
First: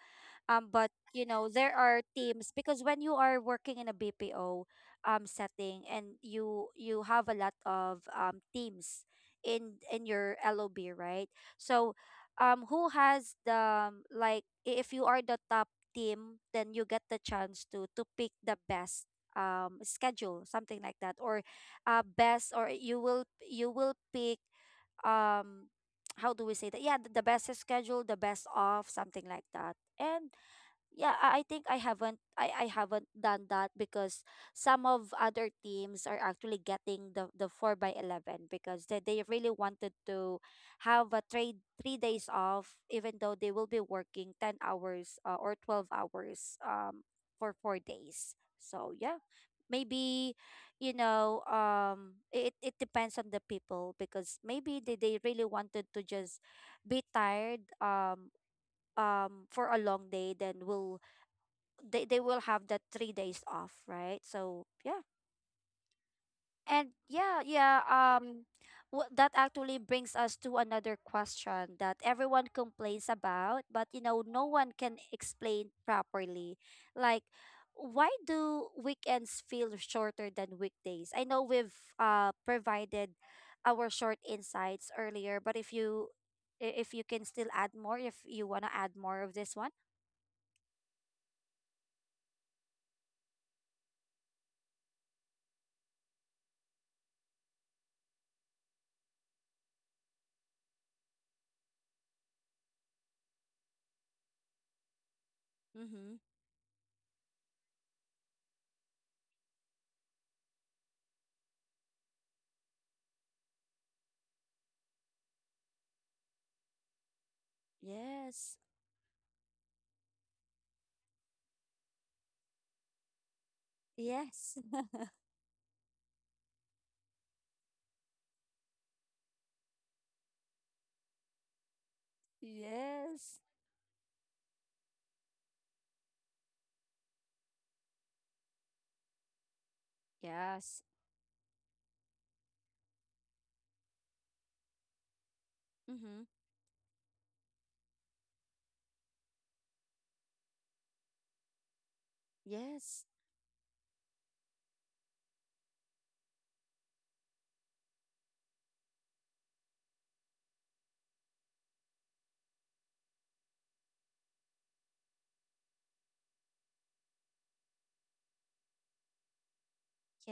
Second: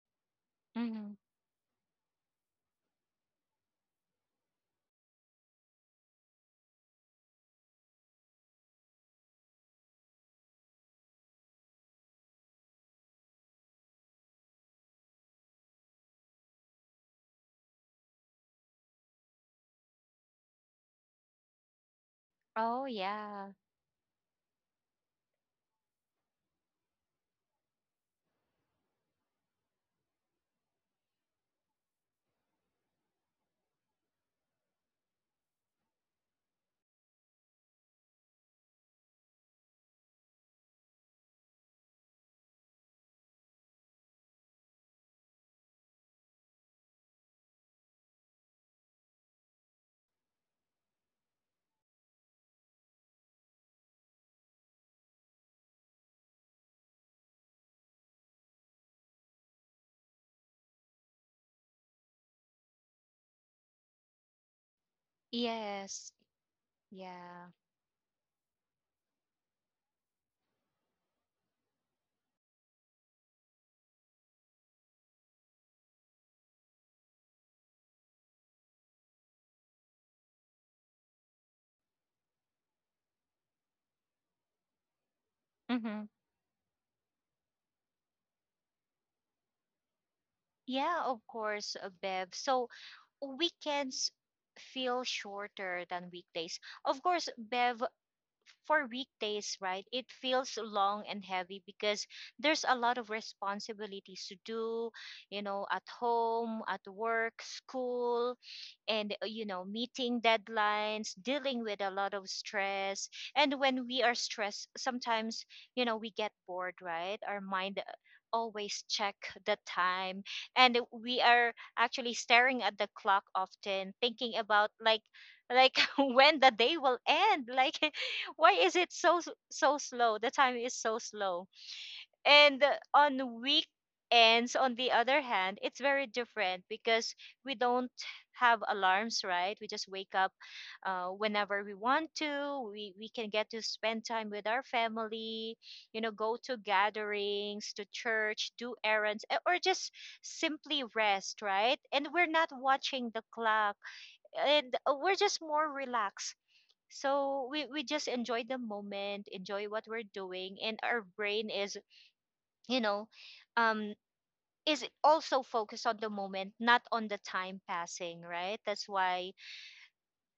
Speaker 1: um But
Speaker 2: Mm-hmm.
Speaker 1: you know there are teams because when you are working in a B P O um setting, and you you have a lot of um teams in in your L O B, right? So um who has the um, like, i- if you are the top team, then you get the chance to to pick the best um schedule, something like that. Or uh best or
Speaker 2: Oh
Speaker 1: you will
Speaker 2: yeah.
Speaker 1: you will pick um how do we say that? Yeah, the, the best schedule, the best off, something like that. And yeah, i I think i haven't I, I haven't done that because some of other teams are actually getting the the four by eleven because they, they really wanted to have a trade three days off, even though they will be working ten hours, uh, or twelve hours, um for four days. So yeah, maybe, you know um it, it depends on the people because maybe they, they really wanted to just be tired, um um for a long day. Then we'll they, they will have that three days off, right? So yeah.
Speaker 2: Yes.
Speaker 1: And yeah,
Speaker 2: Yeah.
Speaker 1: yeah, um wh- that actually brings us to another question that everyone complains about, but you know, no one can explain properly. Like, why do weekends feel shorter than weekdays? I know we've uh provided our short insights earlier. But if
Speaker 2: Mm-hmm.
Speaker 1: you, i- if you can still add more, if you want to add more of this one.
Speaker 2: Yeah, of course, uh, Bev. So weekends feel shorter than weekdays. Of course, Bev, for weekdays, right, it feels long and heavy because there's a lot of responsibilities to do, you know, at
Speaker 1: Mm-hmm.
Speaker 2: home, at work, school, and, uh, you know, meeting deadlines, dealing with a lot of stress. And when we are stressed, sometimes, you know, we get bored, right? Our mind uh,
Speaker 1: Yes.
Speaker 2: always check the time and we are actually staring at the clock often thinking
Speaker 1: Yes.
Speaker 2: about like like when the day will end. Like, why is it so so slow? The time is so slow. And uh, on
Speaker 1: Yes.
Speaker 2: weekends, on the other hand, it's very different because we don't have alarms, right? We just wake up
Speaker 1: Yes.
Speaker 2: uh, whenever we want to. We, we can get to spend time with our family, you know,
Speaker 1: Mm-hmm.
Speaker 2: go to gatherings, to church, do errands, eh, or just simply rest, right? And we're not
Speaker 1: Yes.
Speaker 2: watching the clock. And uh, we're just more relaxed. So we, we just enjoy the moment, enjoy what we're doing, and our brain is you know um is also focused on the moment, not on the time passing, right? That's why,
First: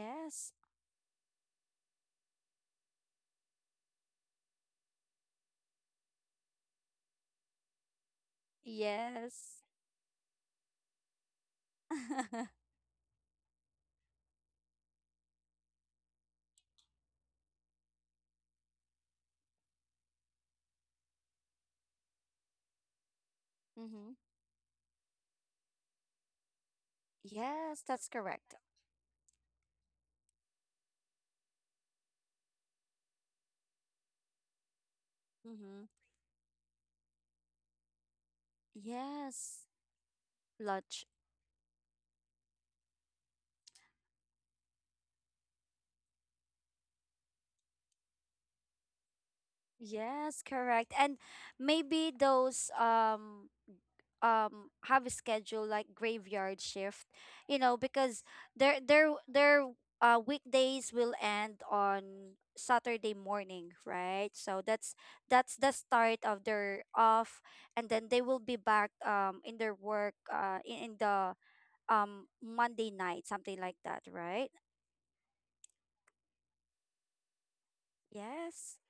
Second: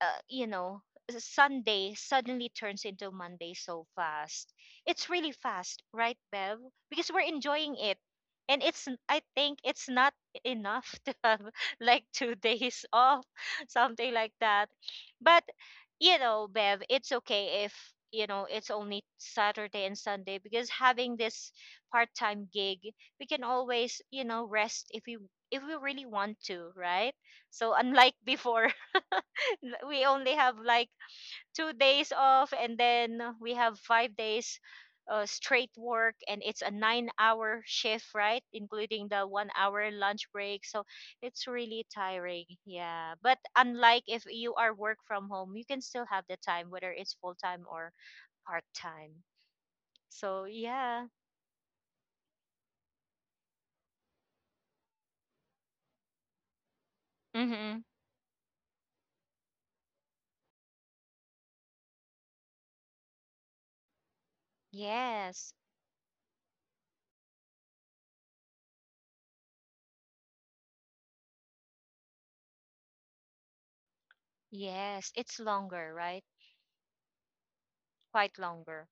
Speaker 2: uh, you know, Sunday suddenly turns into Monday so fast. It's really fast, right, Bev? Because we're enjoying it. And it's, n- I
Speaker 1: Yes.
Speaker 2: think it's not enough to have like two days off, something like that. But, you know, Bev, it's okay if, you know, it's only Saturday and Sunday because having this part time gig, we can always,
Speaker 1: Mm-hmm.
Speaker 2: you know, rest if we, if we really want to, right? So
Speaker 1: Yes, that's
Speaker 2: unlike
Speaker 1: correct.
Speaker 2: before, l- we only have like two days off and then we have five days uh, straight
Speaker 1: Mm-hmm.
Speaker 2: work, and it's a nine hour shift, right, including the one
Speaker 1: Yes.
Speaker 2: hour lunch break. So
Speaker 1: Lunch.
Speaker 2: it's really tiring, yeah. But unlike if you are work from home, you can still have the time whether it's full time or part time.
Speaker 1: Yes,
Speaker 2: So
Speaker 1: correct.
Speaker 2: yeah.
Speaker 1: And maybe those um um have a schedule like graveyard shift, you
Speaker 2: Mm-hmm.
Speaker 1: know because their their their uh weekdays will end on Saturday morning, right? So that's
Speaker 2: Yes,
Speaker 1: that's the start of their off. And then they will be back um in their work, uh in, in the um Monday night, something like that, right?
Speaker 2: yes, it's longer, right? Quite
Speaker 1: Yes.
Speaker 2: longer.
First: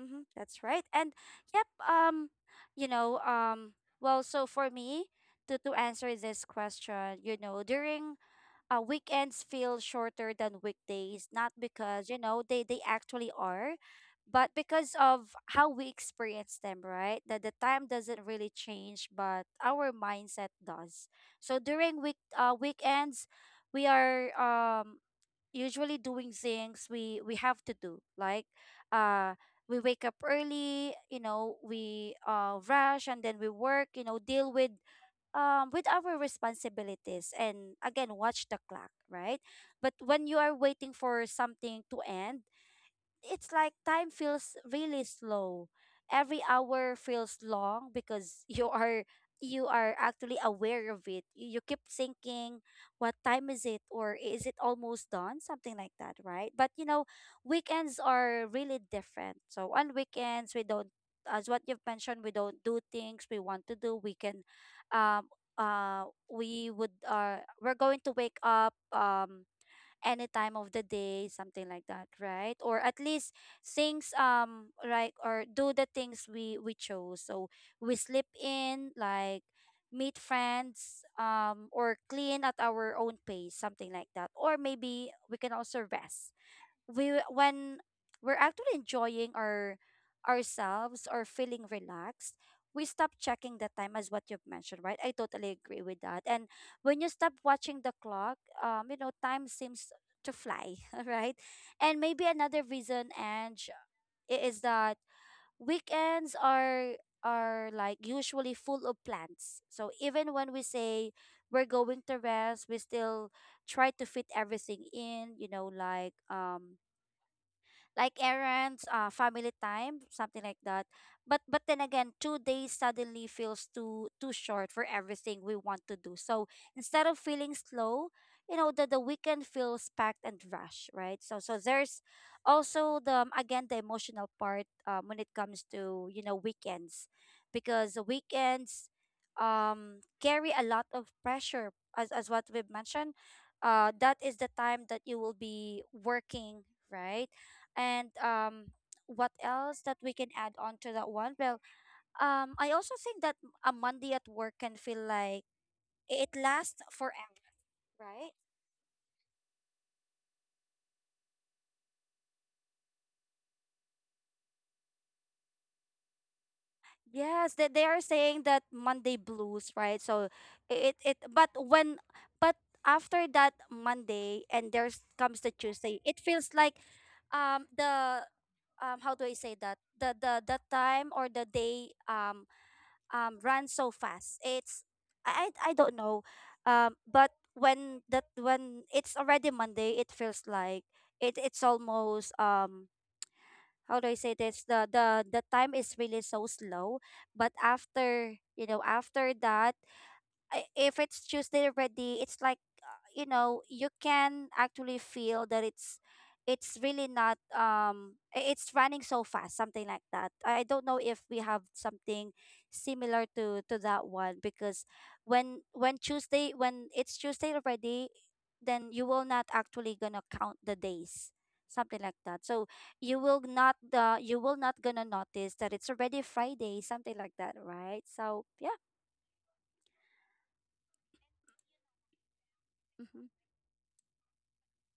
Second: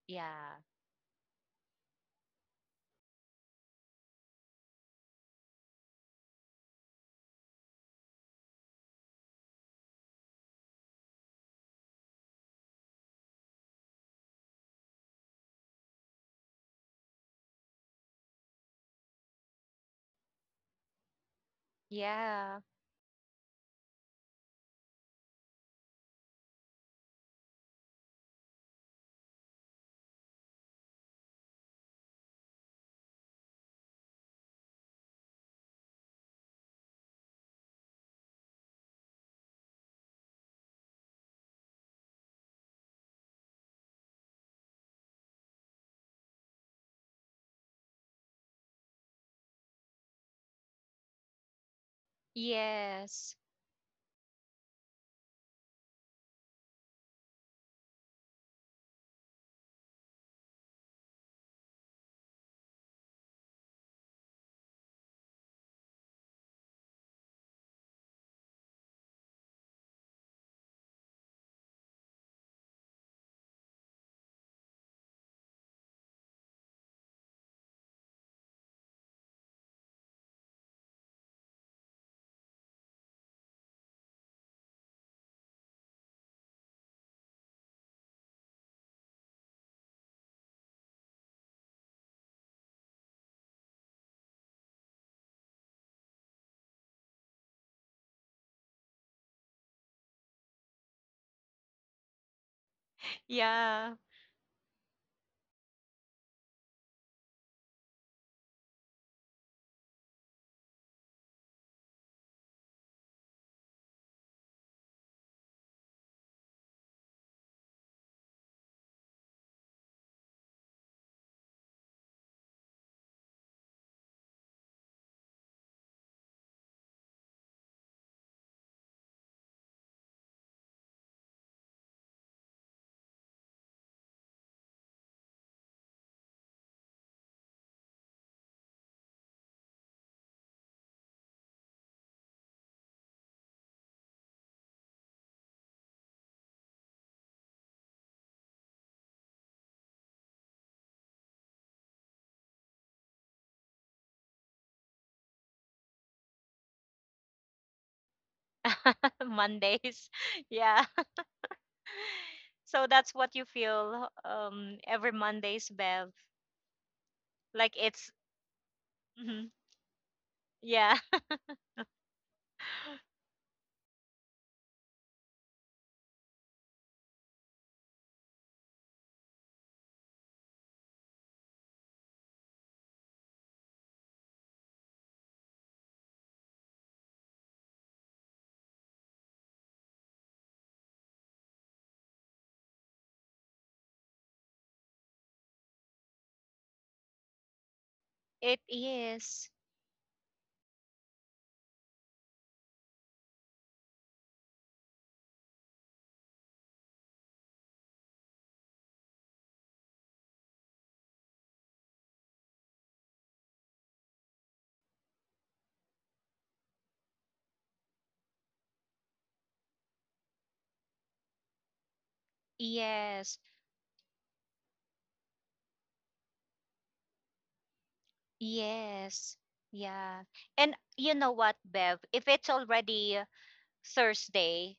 Speaker 1: Mm-hmm,
Speaker 2: Yeah,
Speaker 1: that's right. And yep, um you know um well, so for me, to to answer this question, you know during, uh, weekends feel shorter than weekdays, not because, you know, they, they actually are, but because of how we experience them, right? That the time doesn't really change, but our mindset does. So during week uh,
Speaker 2: yeah,
Speaker 1: weekends, we are um, usually doing things we, we have to do, like, uh, we wake up early, you know, we uh, rush and then we work, you know, deal with um, with our responsibilities and again watch the clock, right? But when you are waiting for something to end, it's like time feels really slow. Every hour feels long because you are you are actually aware of it. You, you keep thinking, what
Speaker 2: yes,
Speaker 1: time is it? Or is it almost done? Something like that, right? But you know, weekends are really different. So on weekends we don't, as what you've mentioned, we don't do things we want to do. We can um uh we would uh we're going to wake up um any time of the day, something like that, right? Or at least things um like or do the things we we chose. So we sleep in, like, meet friends, um or clean at our own pace, something like that. Or maybe we can also rest. We when we're actually enjoying our ourselves or feeling relaxed, we stop checking the time, as what you've mentioned, right? I totally agree with that. And when you stop watching the clock, um you know time seems to fly, right? And maybe another reason and
Speaker 2: yeah.
Speaker 1: is that weekends are are like usually full of plans. So even when we say we're going to rest, we still try to fit everything in, you know like, um like errands, uh, family time, something like that. But but then again, two days suddenly feels too too short for everything we want to do. So instead of feeling slow, you know, the, the weekend feels packed and rushed, right? So so there's also the, um, again, the emotional part, um, when it comes to, you know weekends, because the weekends um carry a lot of pressure, as as what we've mentioned, uh, that is the time that you will be working, right? And um what else that we can add on to that one? Well, um I also think that a Monday at work can feel like it lasts forever, right?
Speaker 2: Mondays. Yeah. So that's what you feel um every Mondays, Bev.
Speaker 1: Yes, that
Speaker 2: Like
Speaker 1: they, they are
Speaker 2: it's.
Speaker 1: saying that Monday
Speaker 2: Mhm.
Speaker 1: blues, right? So it
Speaker 2: Yeah,
Speaker 1: it but when but after that Monday, and there comes the Tuesday, it feels like, um the um how do I say that? The the the time or the day, um um run so fast. It's I I I don't know. Um but when, that when it's already Monday, it feels like it it's almost, um how do I say this? The the the time is really so slow. But after, you
Speaker 2: it
Speaker 1: know, after
Speaker 2: is.
Speaker 1: that, I- if it's Tuesday already, it's like, uh, you know you can actually feel that it's it's really not, um i- it's running so fast, something like that. I I don't know if we have something similar to to that one because when when Tuesday when it's Tuesday already, then you will not actually gonna count the days, something like that. So you will
Speaker 2: Yes.
Speaker 1: not the you will not gonna notice that it's already Friday, something like that, right? So yeah.
Speaker 2: Yes. Yeah. And you know what, Bev? If it's
Speaker 1: Mm-hmm.
Speaker 2: already Thursday,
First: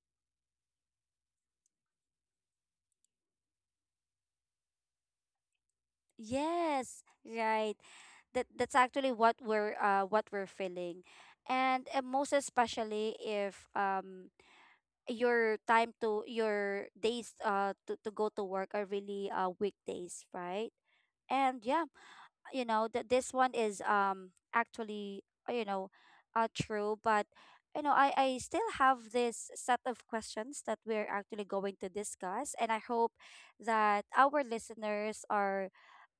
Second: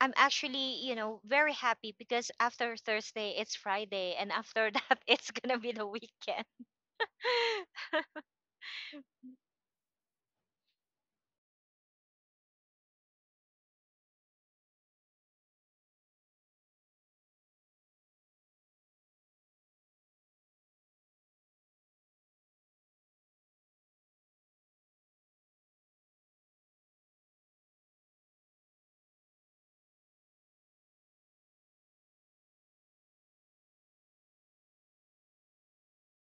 Speaker 2: I'm actually, you know, very happy because after Thursday it's Friday and after that it's going to be the weekend.
Speaker 1: Yes, right. That that's actually what we're uh what we're feeling. And uh, most especially if um your time to your days uh to, to go to work are really uh weekdays, right? And yeah, you know that this one is um actually, uh, you know uh true. But you know I I still have this set of questions that we're actually going to discuss, and I hope that our listeners are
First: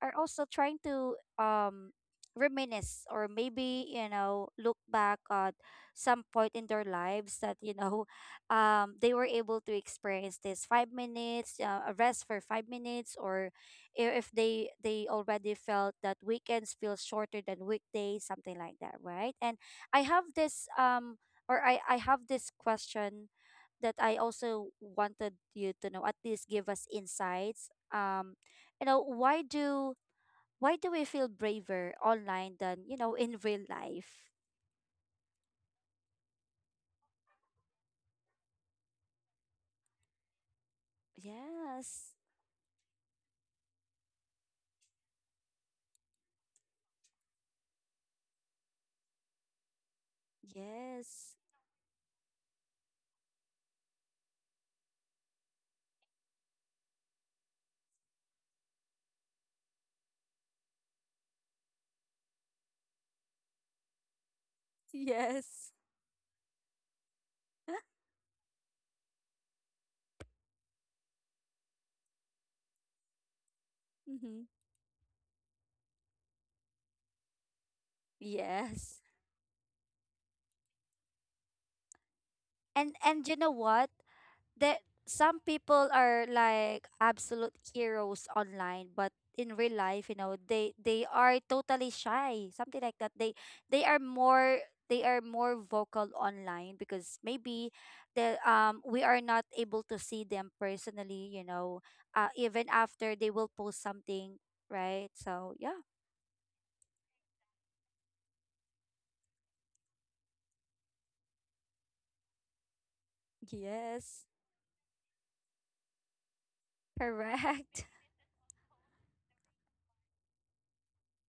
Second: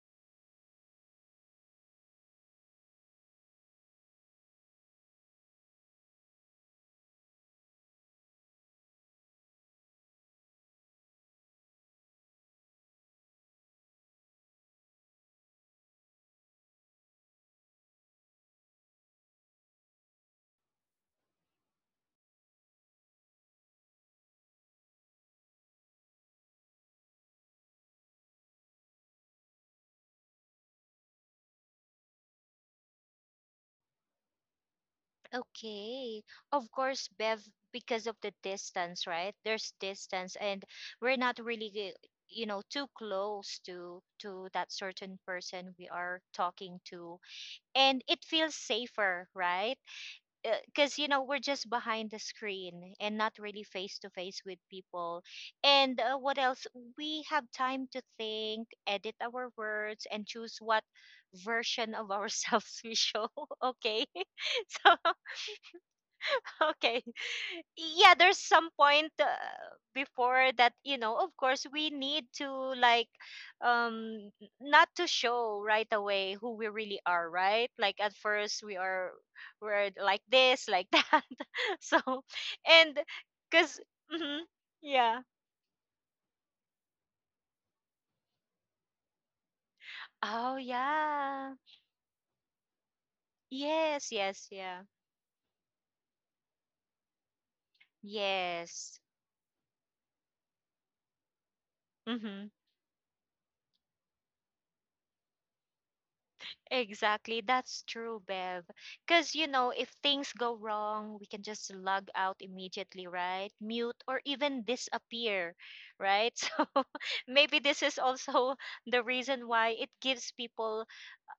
Speaker 1: are also trying to um reminisce, or maybe you know look back at some point in their lives that you know um they were able to experience this five minutes, uh, a rest for five minutes, or i- if they they already felt that weekends feel shorter than weekdays, something like that, right? And i have this um or i i have this question that I also wanted you to know at least give us insights. Um you know why do why do we feel braver online than you know in real life?
Speaker 2: Okay. Of course, Bev, because of the distance, right? There's distance and we're not really,
Speaker 1: Yes,
Speaker 2: you know, too close to to that certain person we are talking to. And it feels safer, right? Because, you know,
Speaker 1: yes,
Speaker 2: we're just behind the screen and not really face to face with people. And uh, what else? We have time to think, edit our words, and choose what version of ourselves we show. Okay. So,
Speaker 1: yes.
Speaker 2: okay, yeah, there's some point, uh, before that, you know, of course we need to, like, um
Speaker 1: Mm-hmm.
Speaker 2: not to show right away who we really are, right? Like at first we
Speaker 1: Yes.
Speaker 2: are we're like this, like that. So, and
Speaker 1: And and you know
Speaker 2: because.
Speaker 1: what,
Speaker 2: Mm-hmm,
Speaker 1: that
Speaker 2: yeah,
Speaker 1: some people are like absolute heroes online, but in real life, you know
Speaker 2: oh
Speaker 1: they they are
Speaker 2: yeah,
Speaker 1: totally shy, something like that. they they are
Speaker 2: yes yes,
Speaker 1: more
Speaker 2: yeah,
Speaker 1: they are more vocal online because maybe the um
Speaker 2: yes,
Speaker 1: we are not able to see them personally, you know uh,
Speaker 2: mm-hmm.
Speaker 1: even after they will post something, right? So yeah.
Speaker 2: Exactly. That's true, Bev. Because, you know, if things go wrong, we can just log out immediately, right? Mute or
Speaker 1: Yes.
Speaker 2: even disappear, right? So maybe this
Speaker 1: Correct.
Speaker 2: is also the reason why it gives people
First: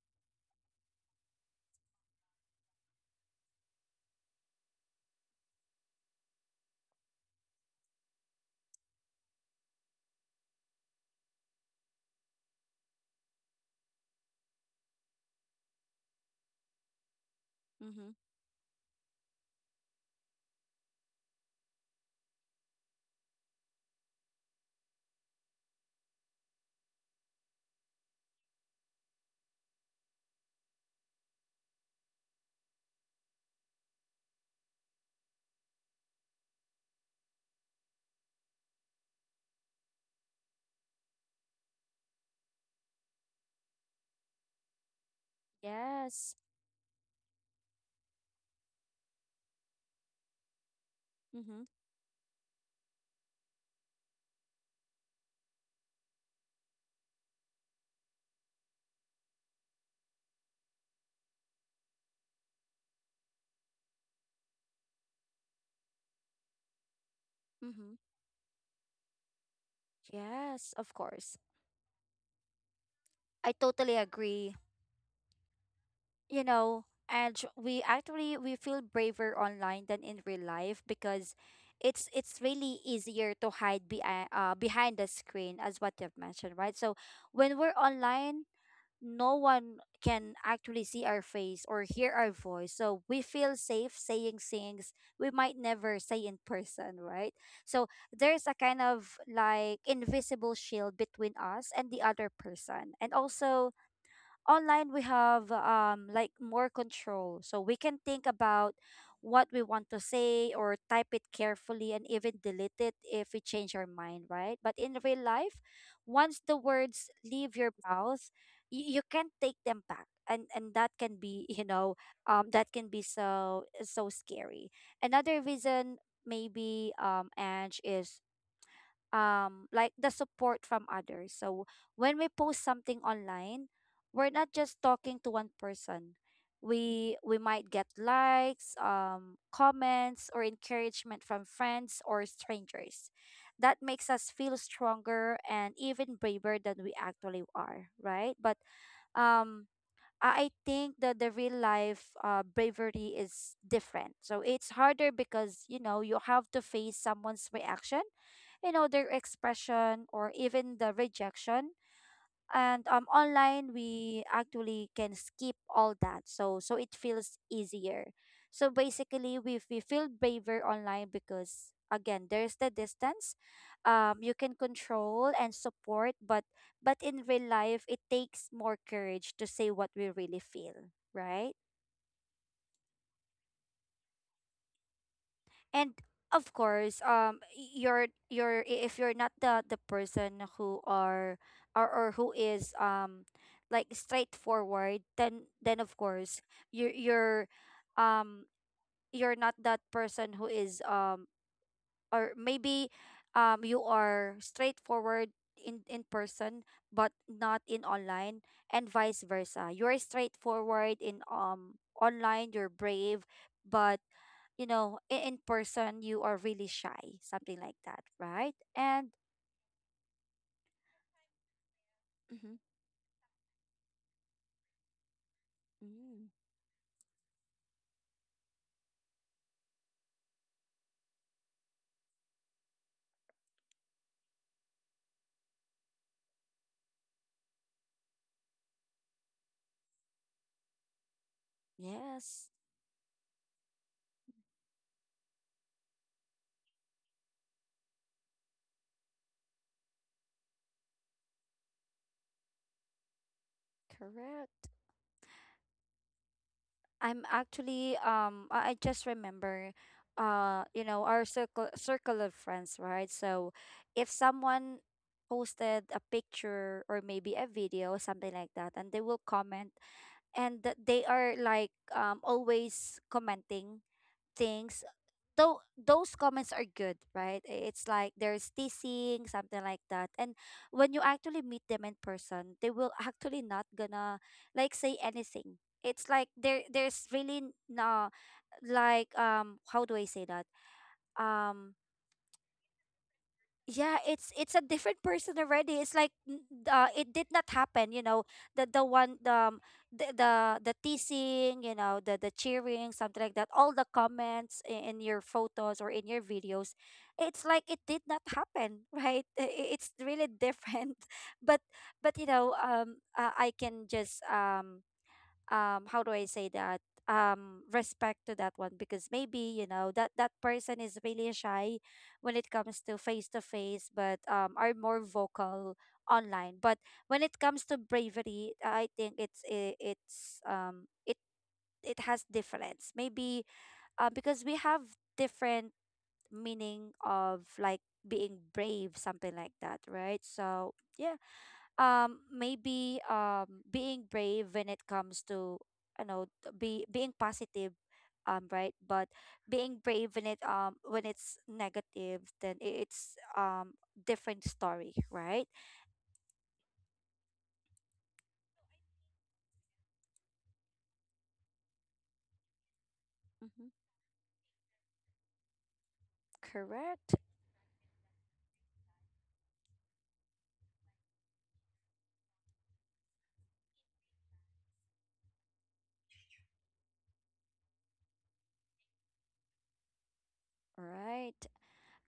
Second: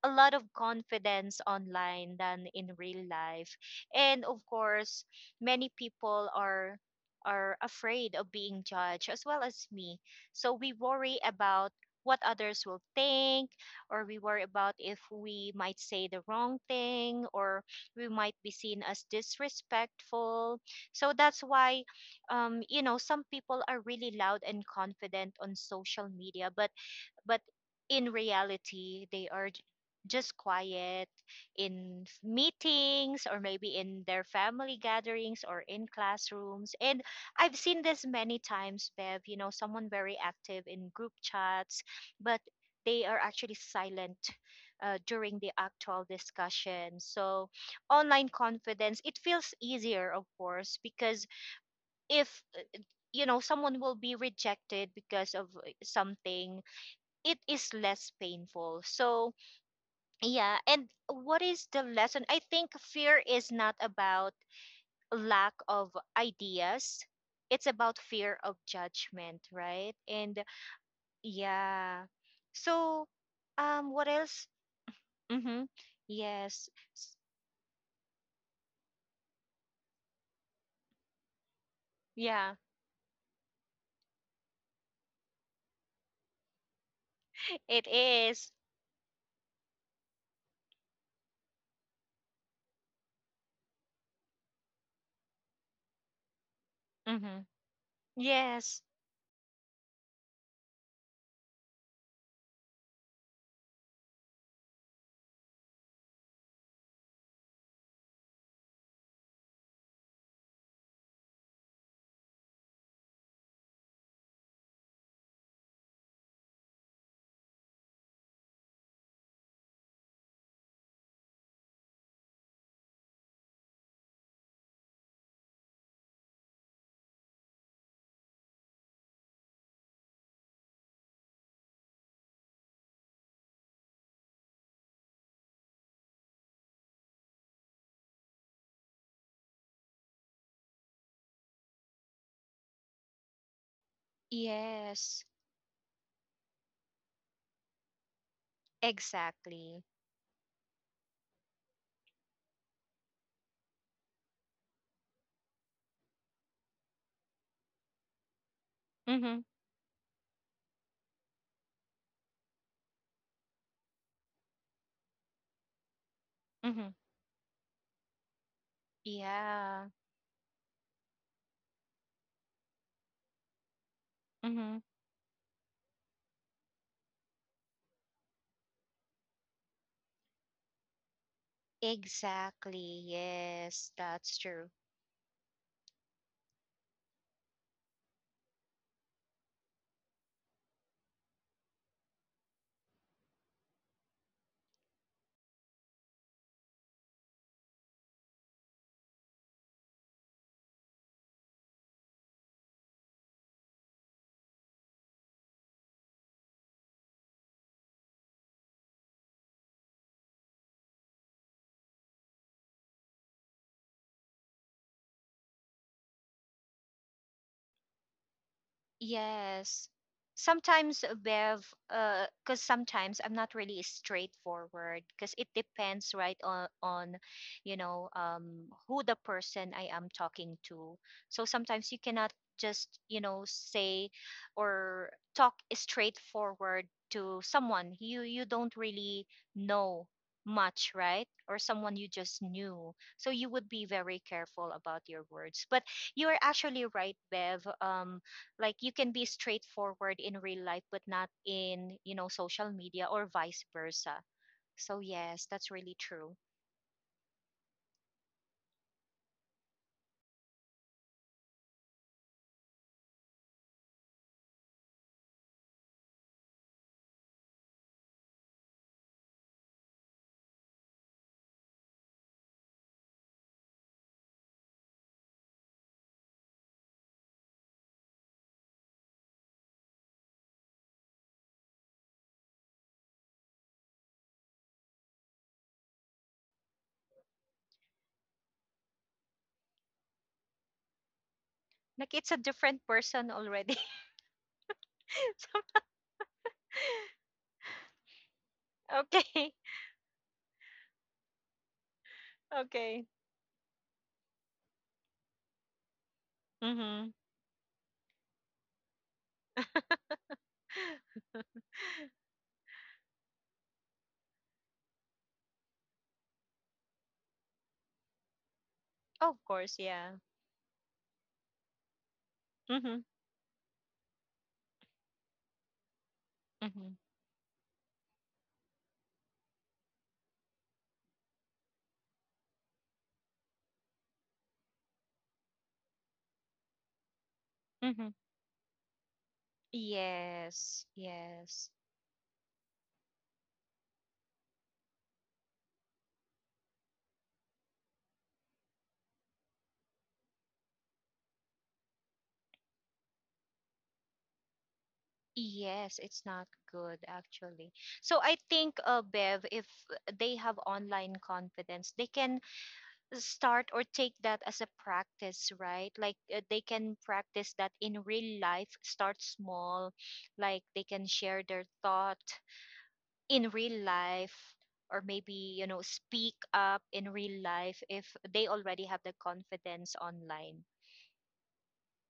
Speaker 2: a lot of confidence online than in real life. And of course, many people are are afraid of being judged as well as me. So we worry about what others will think or we worry about if we might say the wrong thing or we
Speaker 1: Mm-hmm.
Speaker 2: might be seen as disrespectful. So that's why um you know some people are really loud and confident on social media, but but in reality they are j- just quiet in f- meetings or maybe in their family gatherings or in classrooms. And I've seen this many times, Bev, you know, someone very active in group chats, but they are actually silent uh, during the actual
Speaker 1: Yes.
Speaker 2: discussion. So online confidence, it feels easier, of course, because
Speaker 1: Mm-hmm.
Speaker 2: if you know someone will be rejected because of uh, something, it is less painful. So, yeah. And what is the lesson? I think fear is not about lack of ideas, it's
Speaker 1: Mm-hmm.
Speaker 2: about fear of judgment, right? And
Speaker 1: Yes, of course.
Speaker 2: yeah. So,
Speaker 1: I
Speaker 2: um,
Speaker 1: totally
Speaker 2: what else?
Speaker 1: agree.
Speaker 2: Hmm.
Speaker 1: You
Speaker 2: Yes.
Speaker 1: know
Speaker 2: S-
Speaker 1: and we actually we feel braver online than in real life, because it's it's
Speaker 2: Yeah,
Speaker 1: really easier to hide behind, uh, behind the screen, as what you've mentioned, right? So when we're
Speaker 2: it.
Speaker 1: online, no one can actually see our face or hear our voice, so we feel safe saying things we might never say in person, right?
Speaker 2: Mm-hmm.
Speaker 1: So there's a
Speaker 2: Yes.
Speaker 1: kind of like invisible shield between us and the other person. And also online we have um like more control, so we can think about what we want to say, or type it carefully, and even delete it if we change our mind, right? But in real life, once the words leave your mouth, you, you can't take them back. And and that can be, you know um that can be so so scary. Another reason maybe, um Ange, is um like the support from others. So when we post something online, we're not just talking to one person. We we might get likes, um, comments, or encouragement from friends or strangers. That makes us feel
Speaker 2: Yes.
Speaker 1: stronger and even braver than we actually are, right? But um
Speaker 2: Exactly.
Speaker 1: I I think that the real life uh, bravery is different. So it's harder because you know you have to face someone's reaction, you know their
Speaker 2: Mm-hmm.
Speaker 1: expression, or even the rejection. And um online we actually can skip all that, so so
Speaker 2: Mm-hmm.
Speaker 1: it feels easier. So basically, we, we
Speaker 2: Yeah.
Speaker 1: feel braver online because, again, there's the distance, um you can
Speaker 2: Mm-hmm.
Speaker 1: control, and support. But but in real life it takes more courage to say what we really feel, right?
Speaker 2: Exactly. Yes, that's true.
Speaker 1: And of course, um y- you're you're i- if you're not the the person who are, or, or who is, um like straightforward, then then of course you you're, um you're not that person who is, um or maybe, um you are straightforward in in person, but not in online. And vice versa, you're straightforward in um online, you're brave. But you know in, in person you are really shy, something like that, right? And
Speaker 2: Yes. Sometimes, Bev, Uh,
Speaker 1: mhm,
Speaker 2: because sometimes I'm not really straightforward because it depends,
Speaker 1: mm,
Speaker 2: right, on, on you know, um, who the person I am talking to. So sometimes you cannot just, you know, say or talk straightforward to someone you you don't really know much, right? Or someone you just
Speaker 1: yes.
Speaker 2: knew. So you would be very careful about your words. But you are actually right, Bev. Um, like you can be straightforward in real life but not in, you know, social media or vice versa.
Speaker 1: Correct.
Speaker 2: So yes, that's really true.
Speaker 1: I'm actually um I I just remember, uh you know our circle circle of friends, right? So if someone posted a picture or maybe a video, something like that, and they will comment, and th- they are like um always commenting things, though those comments are good, right? I- It's like there's teasing, something like that. And when you actually meet them in person, they will actually not gonna like say anything. It's like there there's really n- no, like um how do I say that? um?
Speaker 2: Like it's a different person already.
Speaker 1: Yeah, it's it's a different person
Speaker 2: So,
Speaker 1: already. It's like n- uh, it did not happen, you know. the the one the,
Speaker 2: okay,
Speaker 1: um, the the the teasing, you know the the cheering,
Speaker 2: okay,
Speaker 1: something like that, all the comments in, in your photos or in your videos.
Speaker 2: mm-hmm.
Speaker 1: It's like it did not happen, right? I- i- it's really different, but but you know um uh, I can just, um um how do I say that, um respect to that one, because maybe
Speaker 2: Of
Speaker 1: you
Speaker 2: course,
Speaker 1: know that
Speaker 2: yeah.
Speaker 1: that person is really shy when it comes to
Speaker 2: Mm-hmm.
Speaker 1: face to face, but um are more vocal online. But
Speaker 2: Mm-hmm.
Speaker 1: when it comes to bravery, I think it's I- it's um it it has difference maybe, uh, because we have different meaning of like
Speaker 2: Mm-hmm.
Speaker 1: being brave, something like that, right? So
Speaker 2: Yes,
Speaker 1: yeah.
Speaker 2: yes,
Speaker 1: Um maybe, um being brave when it comes to, you know t- be being positive, um right. But being brave when it um when it's negative, then i- it's um different story, right?
Speaker 2: yes, it's not good actually. So I think, uh, Bev, if they have online confidence, they can start
Speaker 1: Mm-hmm.
Speaker 2: or take that as a practice, right? Like, uh, they can
Speaker 1: Correct.
Speaker 2: practice that in real life, start small, like they can share their thought in real life or maybe, you know, speak up in real life if they already have the confidence online.
Speaker 1: Right.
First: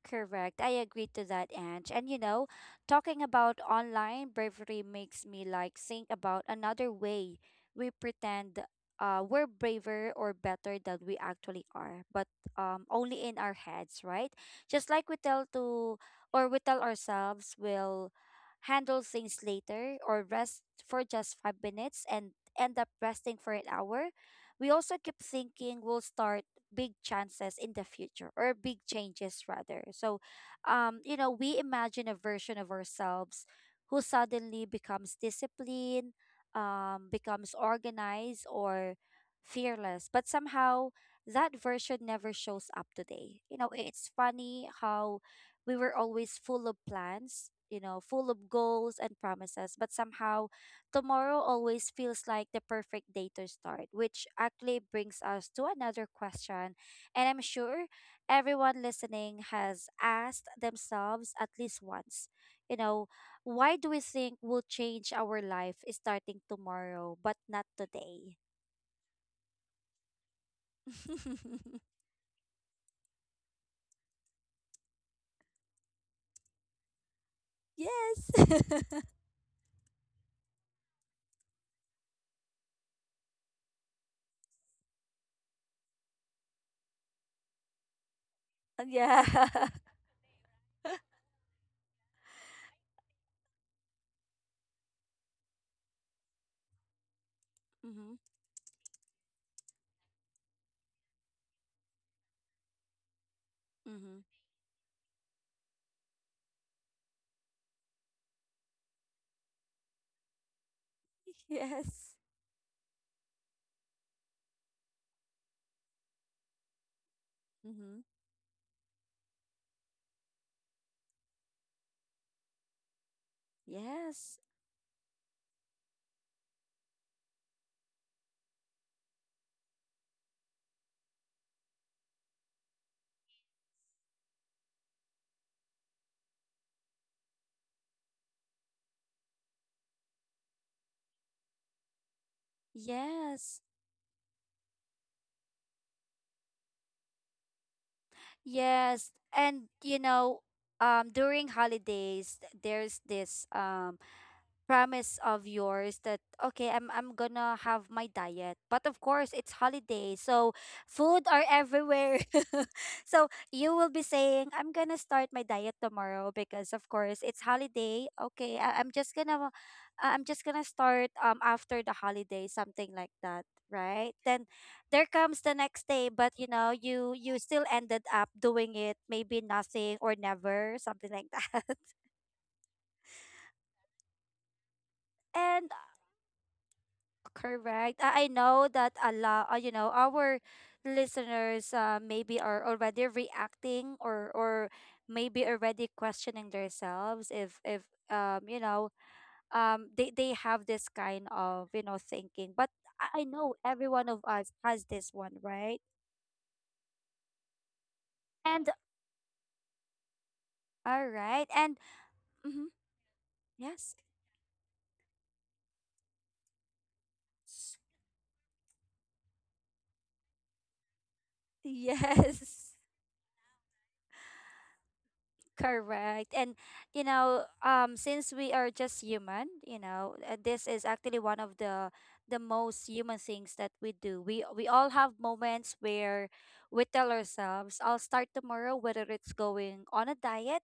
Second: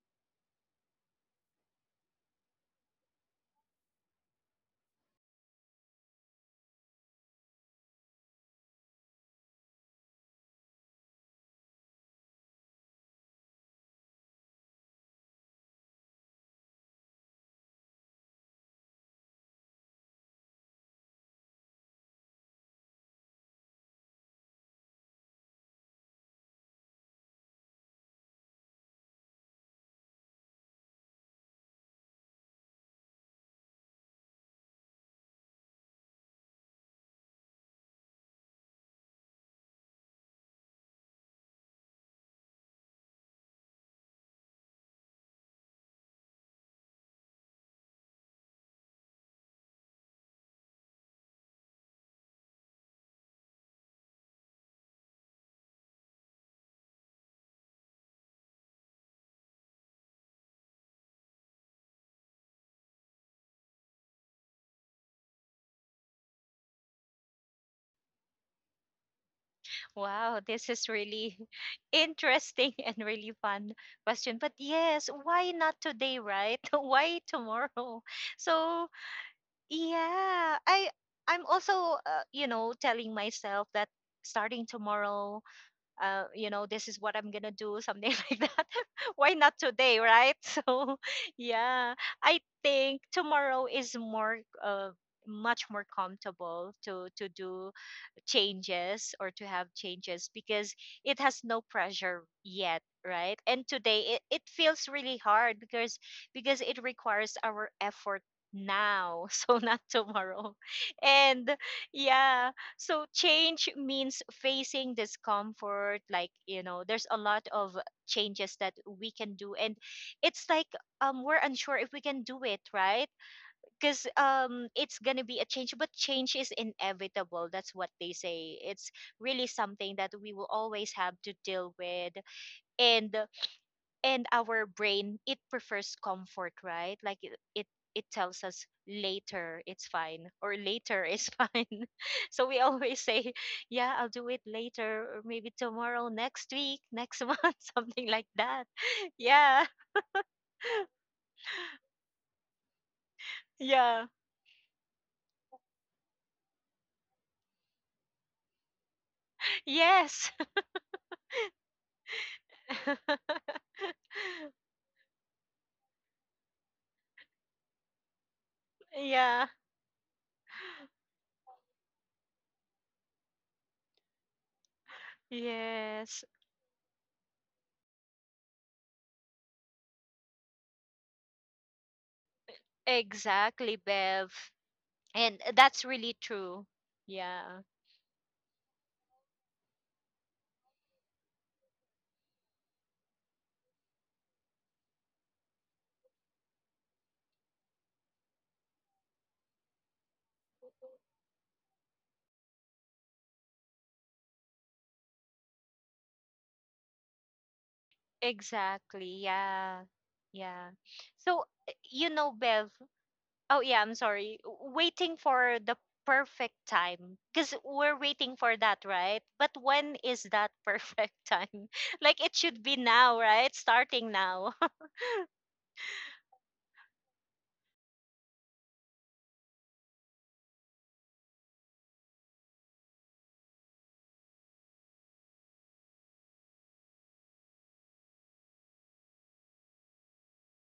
Speaker 1: Correct. I agree to that, Ange. And, you know, talking about online bravery makes me like think about another way we pretend, uh, we're braver or better than we actually are, but, um, only in our heads, right? Just like we tell to or we tell ourselves we'll handle things later or rest for just five minutes and end up resting for an hour. We also keep thinking we'll start big chances in the future, or big changes rather. So, um, you know, we imagine a version of ourselves who suddenly becomes disciplined, um, becomes organized, or fearless. But somehow that version never shows up today. You know, it's funny how we were always full of plans, you know, full of goals and promises, but somehow tomorrow always feels like the perfect day to start, which actually brings us to another question. And I'm sure everyone listening has asked themselves at least once, you know, why do we think we'll change our life starting tomorrow but not today?
Speaker 2: Wow, this is really interesting and really fun question. But yes, why not today, right? Why tomorrow? So,
Speaker 1: Yes.
Speaker 2: yeah, I I'm also uh, you know telling myself that starting tomorrow, uh, you know this is what I'm gonna do, something like that. Why not
Speaker 1: Yeah.
Speaker 2: today, right? So yeah, I think tomorrow is more uh much more comfortable to to do
Speaker 1: Mm-hmm.
Speaker 2: changes or to have changes because it has no pressure yet, right? And today
Speaker 1: Mm-hmm.
Speaker 2: it, it feels really hard because because it requires our effort now so not tomorrow. And
Speaker 1: Yes.
Speaker 2: yeah. So change means facing discomfort like, you know, there's a lot of
Speaker 1: Mm-hmm.
Speaker 2: changes that we can do. And it's like, um we're unsure if we can do it, right? Because
Speaker 1: Yes.
Speaker 2: um it's gonna be a change, but change is inevitable, that's what they say. It's really something that we will always have to deal with. And and our brain, it prefers comfort, right? Like it it, it tells us later it's fine or later is fine. So we always say,
Speaker 1: Yes.
Speaker 2: yeah, I'll do it later or maybe tomorrow, next week, next month, something like that.
Speaker 1: Yes,
Speaker 2: Yeah,
Speaker 1: and, you know, um, during holidays, th- there's this um
Speaker 2: yeah,
Speaker 1: promise of yours that okay, i'm i'm gonna have my diet, but of course it's holiday
Speaker 2: yes.
Speaker 1: so food are everywhere, so you will be saying I'm gonna start my diet tomorrow because of course it's holiday, okay, I, i'm just gonna
Speaker 2: Yeah.
Speaker 1: uh, i'm just gonna start um after the holiday, something like that, right? Then there comes the next day,
Speaker 2: Yes,
Speaker 1: but you know you you still ended up doing it, maybe nothing or never, something like that.
Speaker 2: exactly, Bev. And
Speaker 1: and
Speaker 2: that's really true. Yeah,
Speaker 1: Correct. I I know that a lot, uh, you know, our listeners, uh, maybe are already reacting, or or maybe already questioning themselves if if um you know um they they have this kind of, you know thinking. But I I know every one of us has this one, right? And
Speaker 2: exactly. Yeah, yeah.
Speaker 1: all
Speaker 2: So,
Speaker 1: right,
Speaker 2: uh,
Speaker 1: and
Speaker 2: you know,
Speaker 1: mhm,
Speaker 2: Bev, oh, yeah,
Speaker 1: yes,
Speaker 2: I'm sorry. W- Waiting for the perfect time because we're waiting for that, right? But when is that perfect time? Like, it should
Speaker 1: yes.
Speaker 2: be now, right? Starting now.
Speaker 1: Correct. And, you know, um since we are just human, you know, uh, this is actually one of the the most human things that we do. We we all have moments where we tell ourselves, I'll start tomorrow, whether it's going on a diet,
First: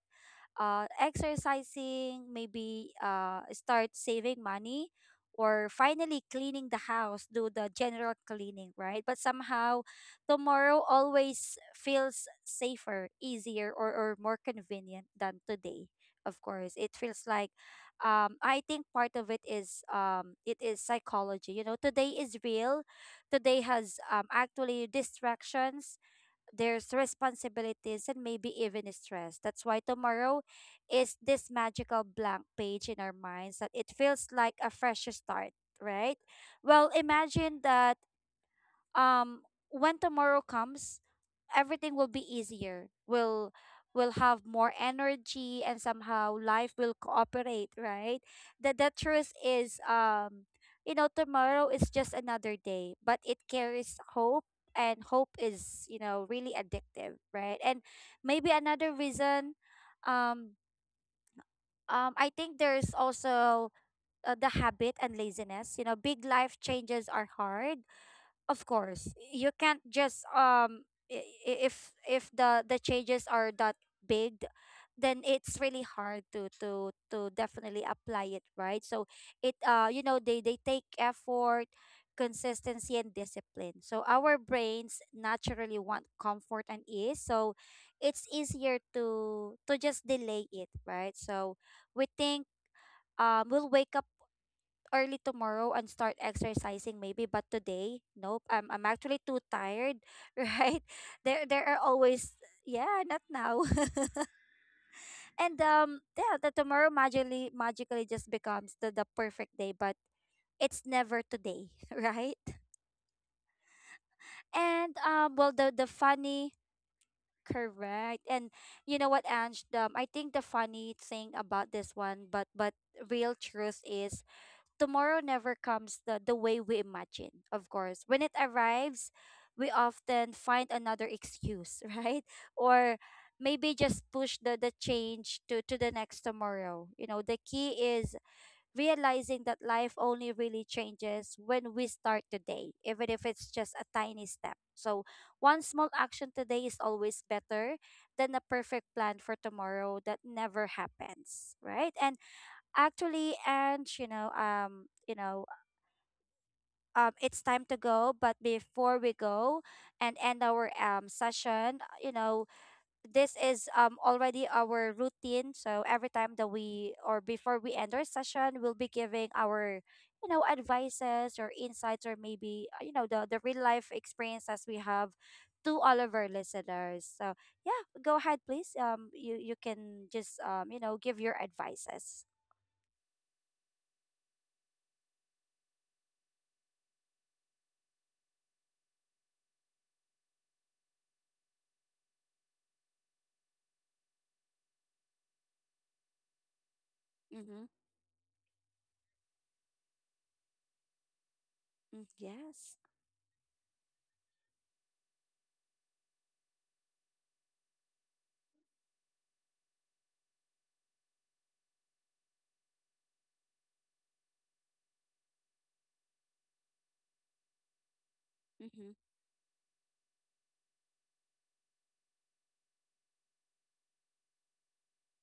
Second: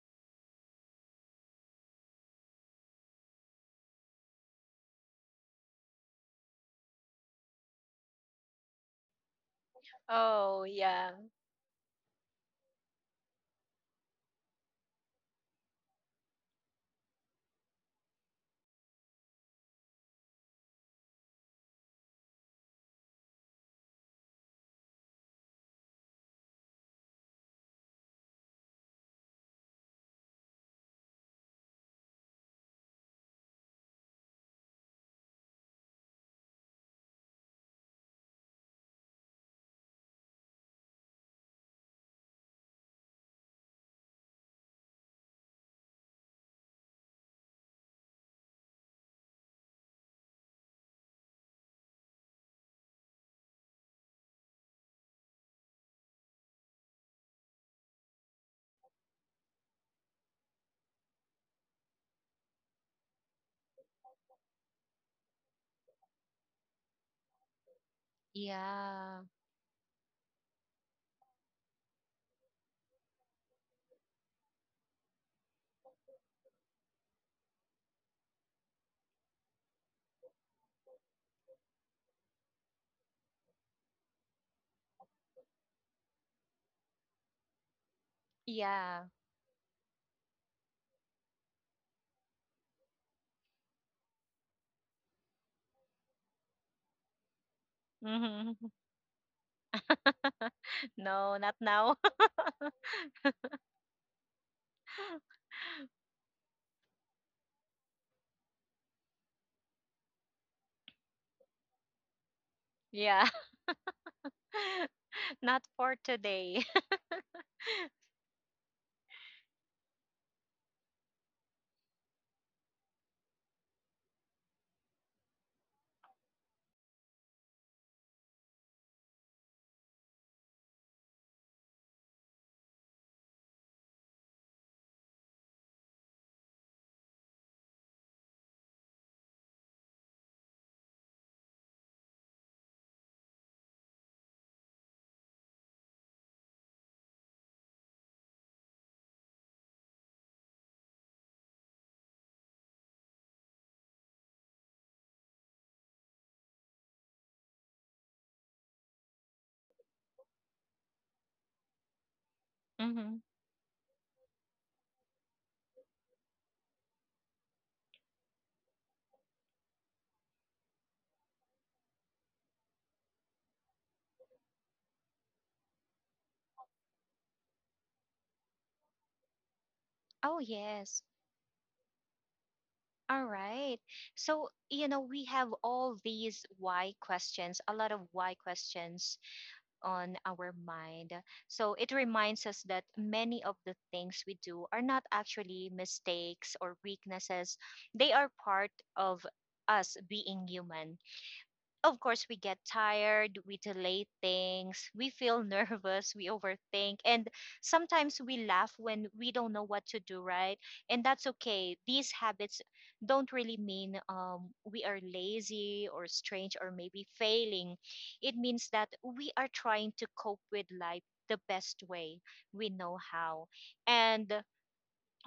Speaker 1: uh, exercising, maybe, uh, start saving money, or finally cleaning the house, do the general cleaning, right? But somehow,
Speaker 2: Oh,
Speaker 1: tomorrow
Speaker 2: yeah.
Speaker 1: always feels safer, easier, or, or more convenient than today. Of course, it feels like, um, I think part of it is, um, it is psychology. You know, today is real. Today has, um, actually, distractions, there's responsibilities, and maybe even stress. That's why tomorrow is this magical blank page in our minds, that it feels like a fresh start, right? Well, imagine that, um when tomorrow comes, everything will be easier. We'll will have more energy and somehow life will cooperate, right? The the truth is, um you know tomorrow is just another day, but it carries hope, and hope is, you know, really addictive, right? And maybe another reason, um um I think there's also, uh, the habit and laziness. You know, big life changes are hard. Of course
Speaker 2: Yeah,
Speaker 1: you can't just, um i- i- if if the the changes are that big, then it's really hard to to to definitely apply it, right? So it, uh you know they they take effort, consistency, and discipline. So our brains naturally want comfort and ease, so it's easier
Speaker 2: yeah.
Speaker 1: to to just delay it, right? So we think, um we'll wake up early tomorrow and start exercising, maybe, but today, nope. I'm
Speaker 2: Hmm.
Speaker 1: I'm actually too tired, right? There
Speaker 2: No,
Speaker 1: there
Speaker 2: not
Speaker 1: are
Speaker 2: now.
Speaker 1: always, yeah, not now. And, um yeah, the tomorrow, magically magically just becomes the, the perfect day, but it's never today, right?
Speaker 2: Yeah.
Speaker 1: And, um well,
Speaker 2: Not
Speaker 1: the the
Speaker 2: for
Speaker 1: funny...
Speaker 2: today.
Speaker 1: Correct. And you know what, Ange? um, I think the funny thing about this one, but but real truth is tomorrow never comes the, the way we imagine, of course. When it arrives, we often find another excuse, right? Or maybe just push the, the change to, to the next tomorrow. You know, the key is realizing that life only really changes when we start today, even if it's just a tiny step. So, one small action today is always better than a perfect plan for tomorrow that never happens, right? And Actually, and you know, um, you know, um, It's time to go. But before we go and end our um session, uh, you know,
Speaker 2: Hmm.
Speaker 1: this is um already our routine. So every time that we, or before we end our session, we'll be giving our you know advices or insights, or maybe uh, you know the the real life experiences we have to all of our listeners. So yeah, go ahead, please. Um, you you can just
Speaker 2: Oh,
Speaker 1: um you know
Speaker 2: yes.
Speaker 1: give your advices.
Speaker 2: All right. So, you know, we have all these why questions, a lot of why questions on our mind. So it reminds us that many of the things we do are not actually mistakes or weaknesses,
Speaker 1: Mm-hmm.
Speaker 2: they are part of us being human. Of
Speaker 1: Mm,
Speaker 2: course, we get
Speaker 1: yes.
Speaker 2: tired, we delay things, we feel nervous, we overthink, and sometimes we laugh when we don't know what to do, right? And that's okay. These habits don't really mean, um, we are lazy or strange or maybe failing. It means that
Speaker 1: Mm-hmm.
Speaker 2: we are trying to cope with life the best way we know how. And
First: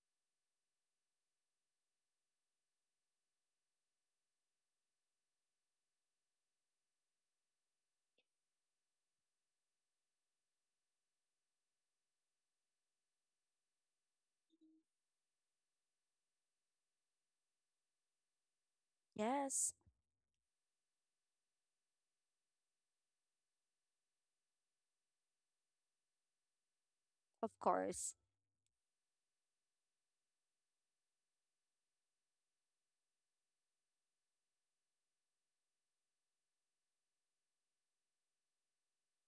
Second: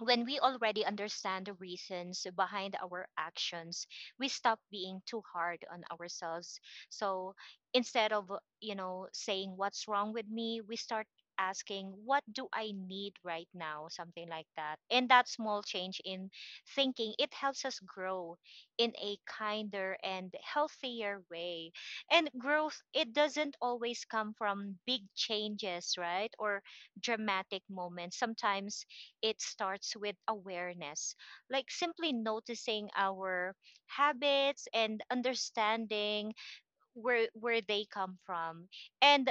Speaker 2: when we already understand the reasons behind our actions, we stop being too hard on ourselves. So instead of, you know, saying what's wrong with me, we start asking what do I need right now, something like that. And that small change in thinking, it helps us grow in a
Speaker 1: Yes.
Speaker 2: kinder and healthier way. And growth, it doesn't always come from big changes, right? Or
Speaker 1: Of
Speaker 2: dramatic
Speaker 1: course.
Speaker 2: moments. Sometimes it starts with awareness, like simply noticing our habits and understanding where where they come from. And,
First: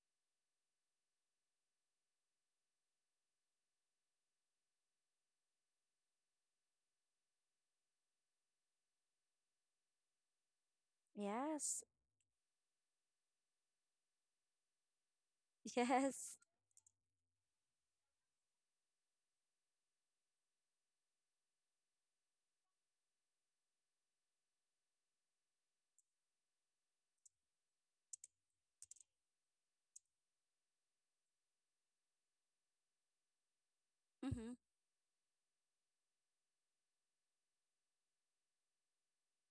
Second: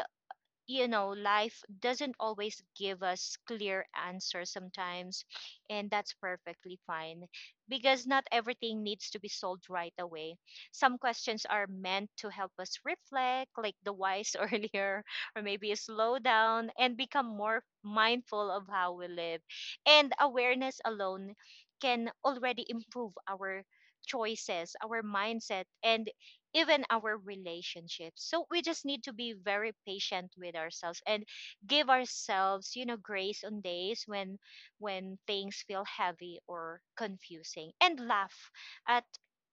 Speaker 2: you know, life doesn't always give us clear answers sometimes, and that's perfectly fine because not everything needs to be solved right away. Some questions are
Speaker 1: Yes.
Speaker 2: meant to help us reflect, like the wise earlier, or maybe slow
Speaker 1: Yes.
Speaker 2: down and become more mindful of how we live. And awareness alone can already improve our choices, our mindset, and even our relationships. So we just need to be very patient with ourselves and give ourselves, you know, grace on days when
Speaker 1: Mm-hmm.
Speaker 2: when things feel heavy or confusing, and laugh at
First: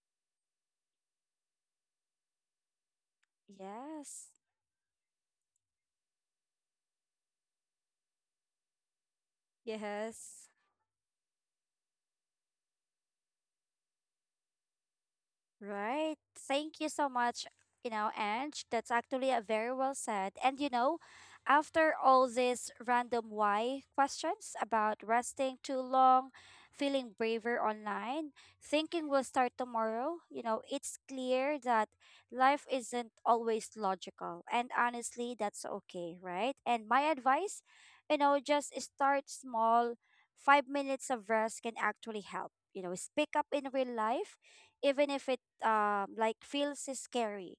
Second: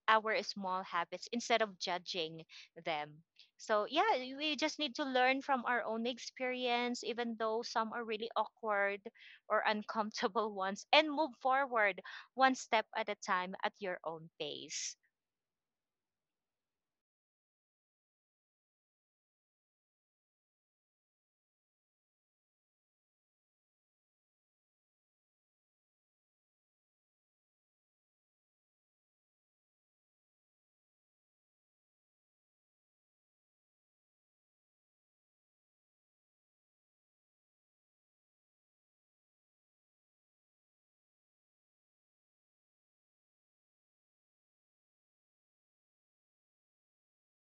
Speaker 2: our small habits instead of judging them. So yeah,
Speaker 1: Yes.
Speaker 2: we just need to learn from our own experience even though some are really awkward or
Speaker 1: Yes.
Speaker 2: uncomfortable ones, and move forward one step at a time at your own pace.
Speaker 1: Right. Thank you so much, you know, Ange. That's actually a very well said. And you know, after all these random why questions about resting too long, feeling braver online, thinking we'll start tomorrow, you know, it's clear that life isn't always logical. And honestly, that's okay, right? And my advice, you know, just start small. Five minutes of rest can actually help. You know, speak up in real life even if it um like feels scary,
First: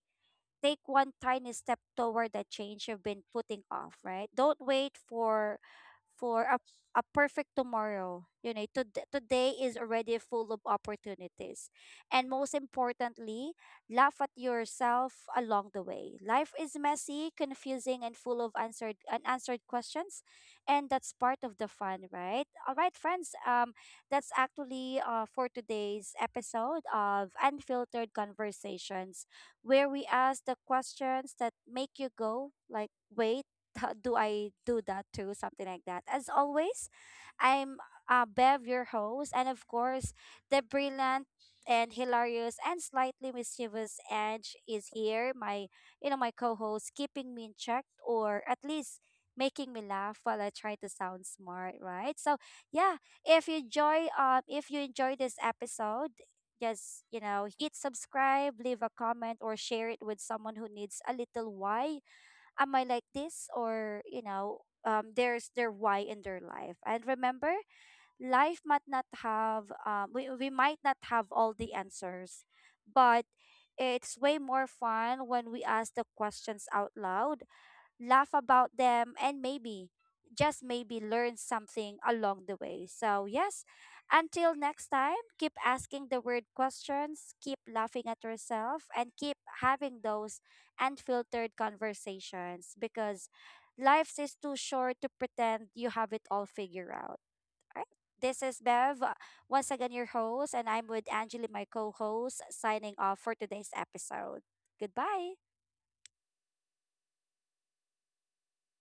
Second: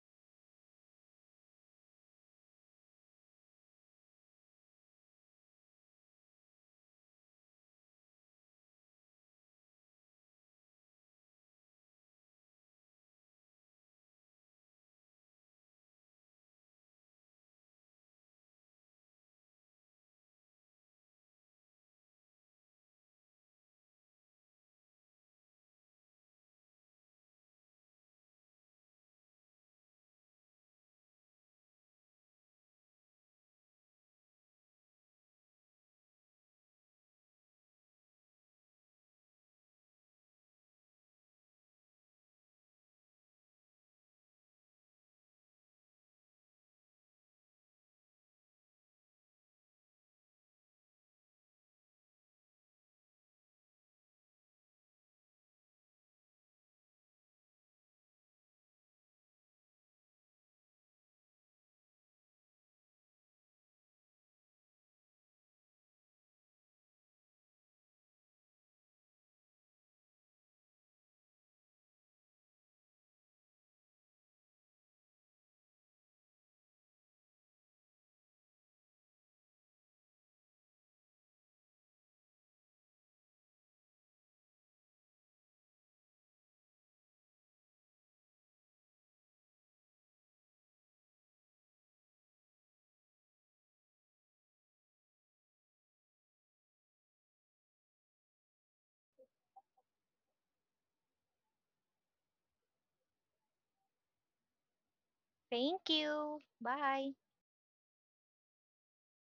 Speaker 1: take one tiny step toward the change you've been putting off, right? Don't wait for for a, a perfect tomorrow. You know, to, today is already full of opportunities. And most importantly, laugh at yourself along the way. Life is messy, confusing, and full of answered, unanswered questions. And that's part of the fun, right? All right, friends. Um, that's actually uh, for today's episode of Unfiltered Conversations, where we ask the questions that make you go, like, wait, do I do that too? Something like that. As always, I'm uh, Bev, your host, and of course, the brilliant and hilarious and slightly mischievous Edge is here. My, you know, my co-host, keeping me in check, or at least making me laugh while I try to sound smart, right? So yeah, if you enjoy, um, if you enjoy this episode, just, you know, hit subscribe, leave a comment, or share it with someone who needs a little why am I like this? Or, you know, um, there's their why in their life. And remember, life might not have, um, we, we might not have all the answers, but it's way more fun when we ask the questions out loud, laugh about them, and maybe, just maybe, learn something along the way. So, yes, until next time, keep asking the weird questions, keep laughing at yourself, and keep having those unfiltered conversations, because life is too short to pretend you have it all figured out. Alright? This is Bev, uh, once again your host, and I'm with Angeli, my co host, signing off for today's episode. Goodbye.
Speaker 2: Thank you. Bye.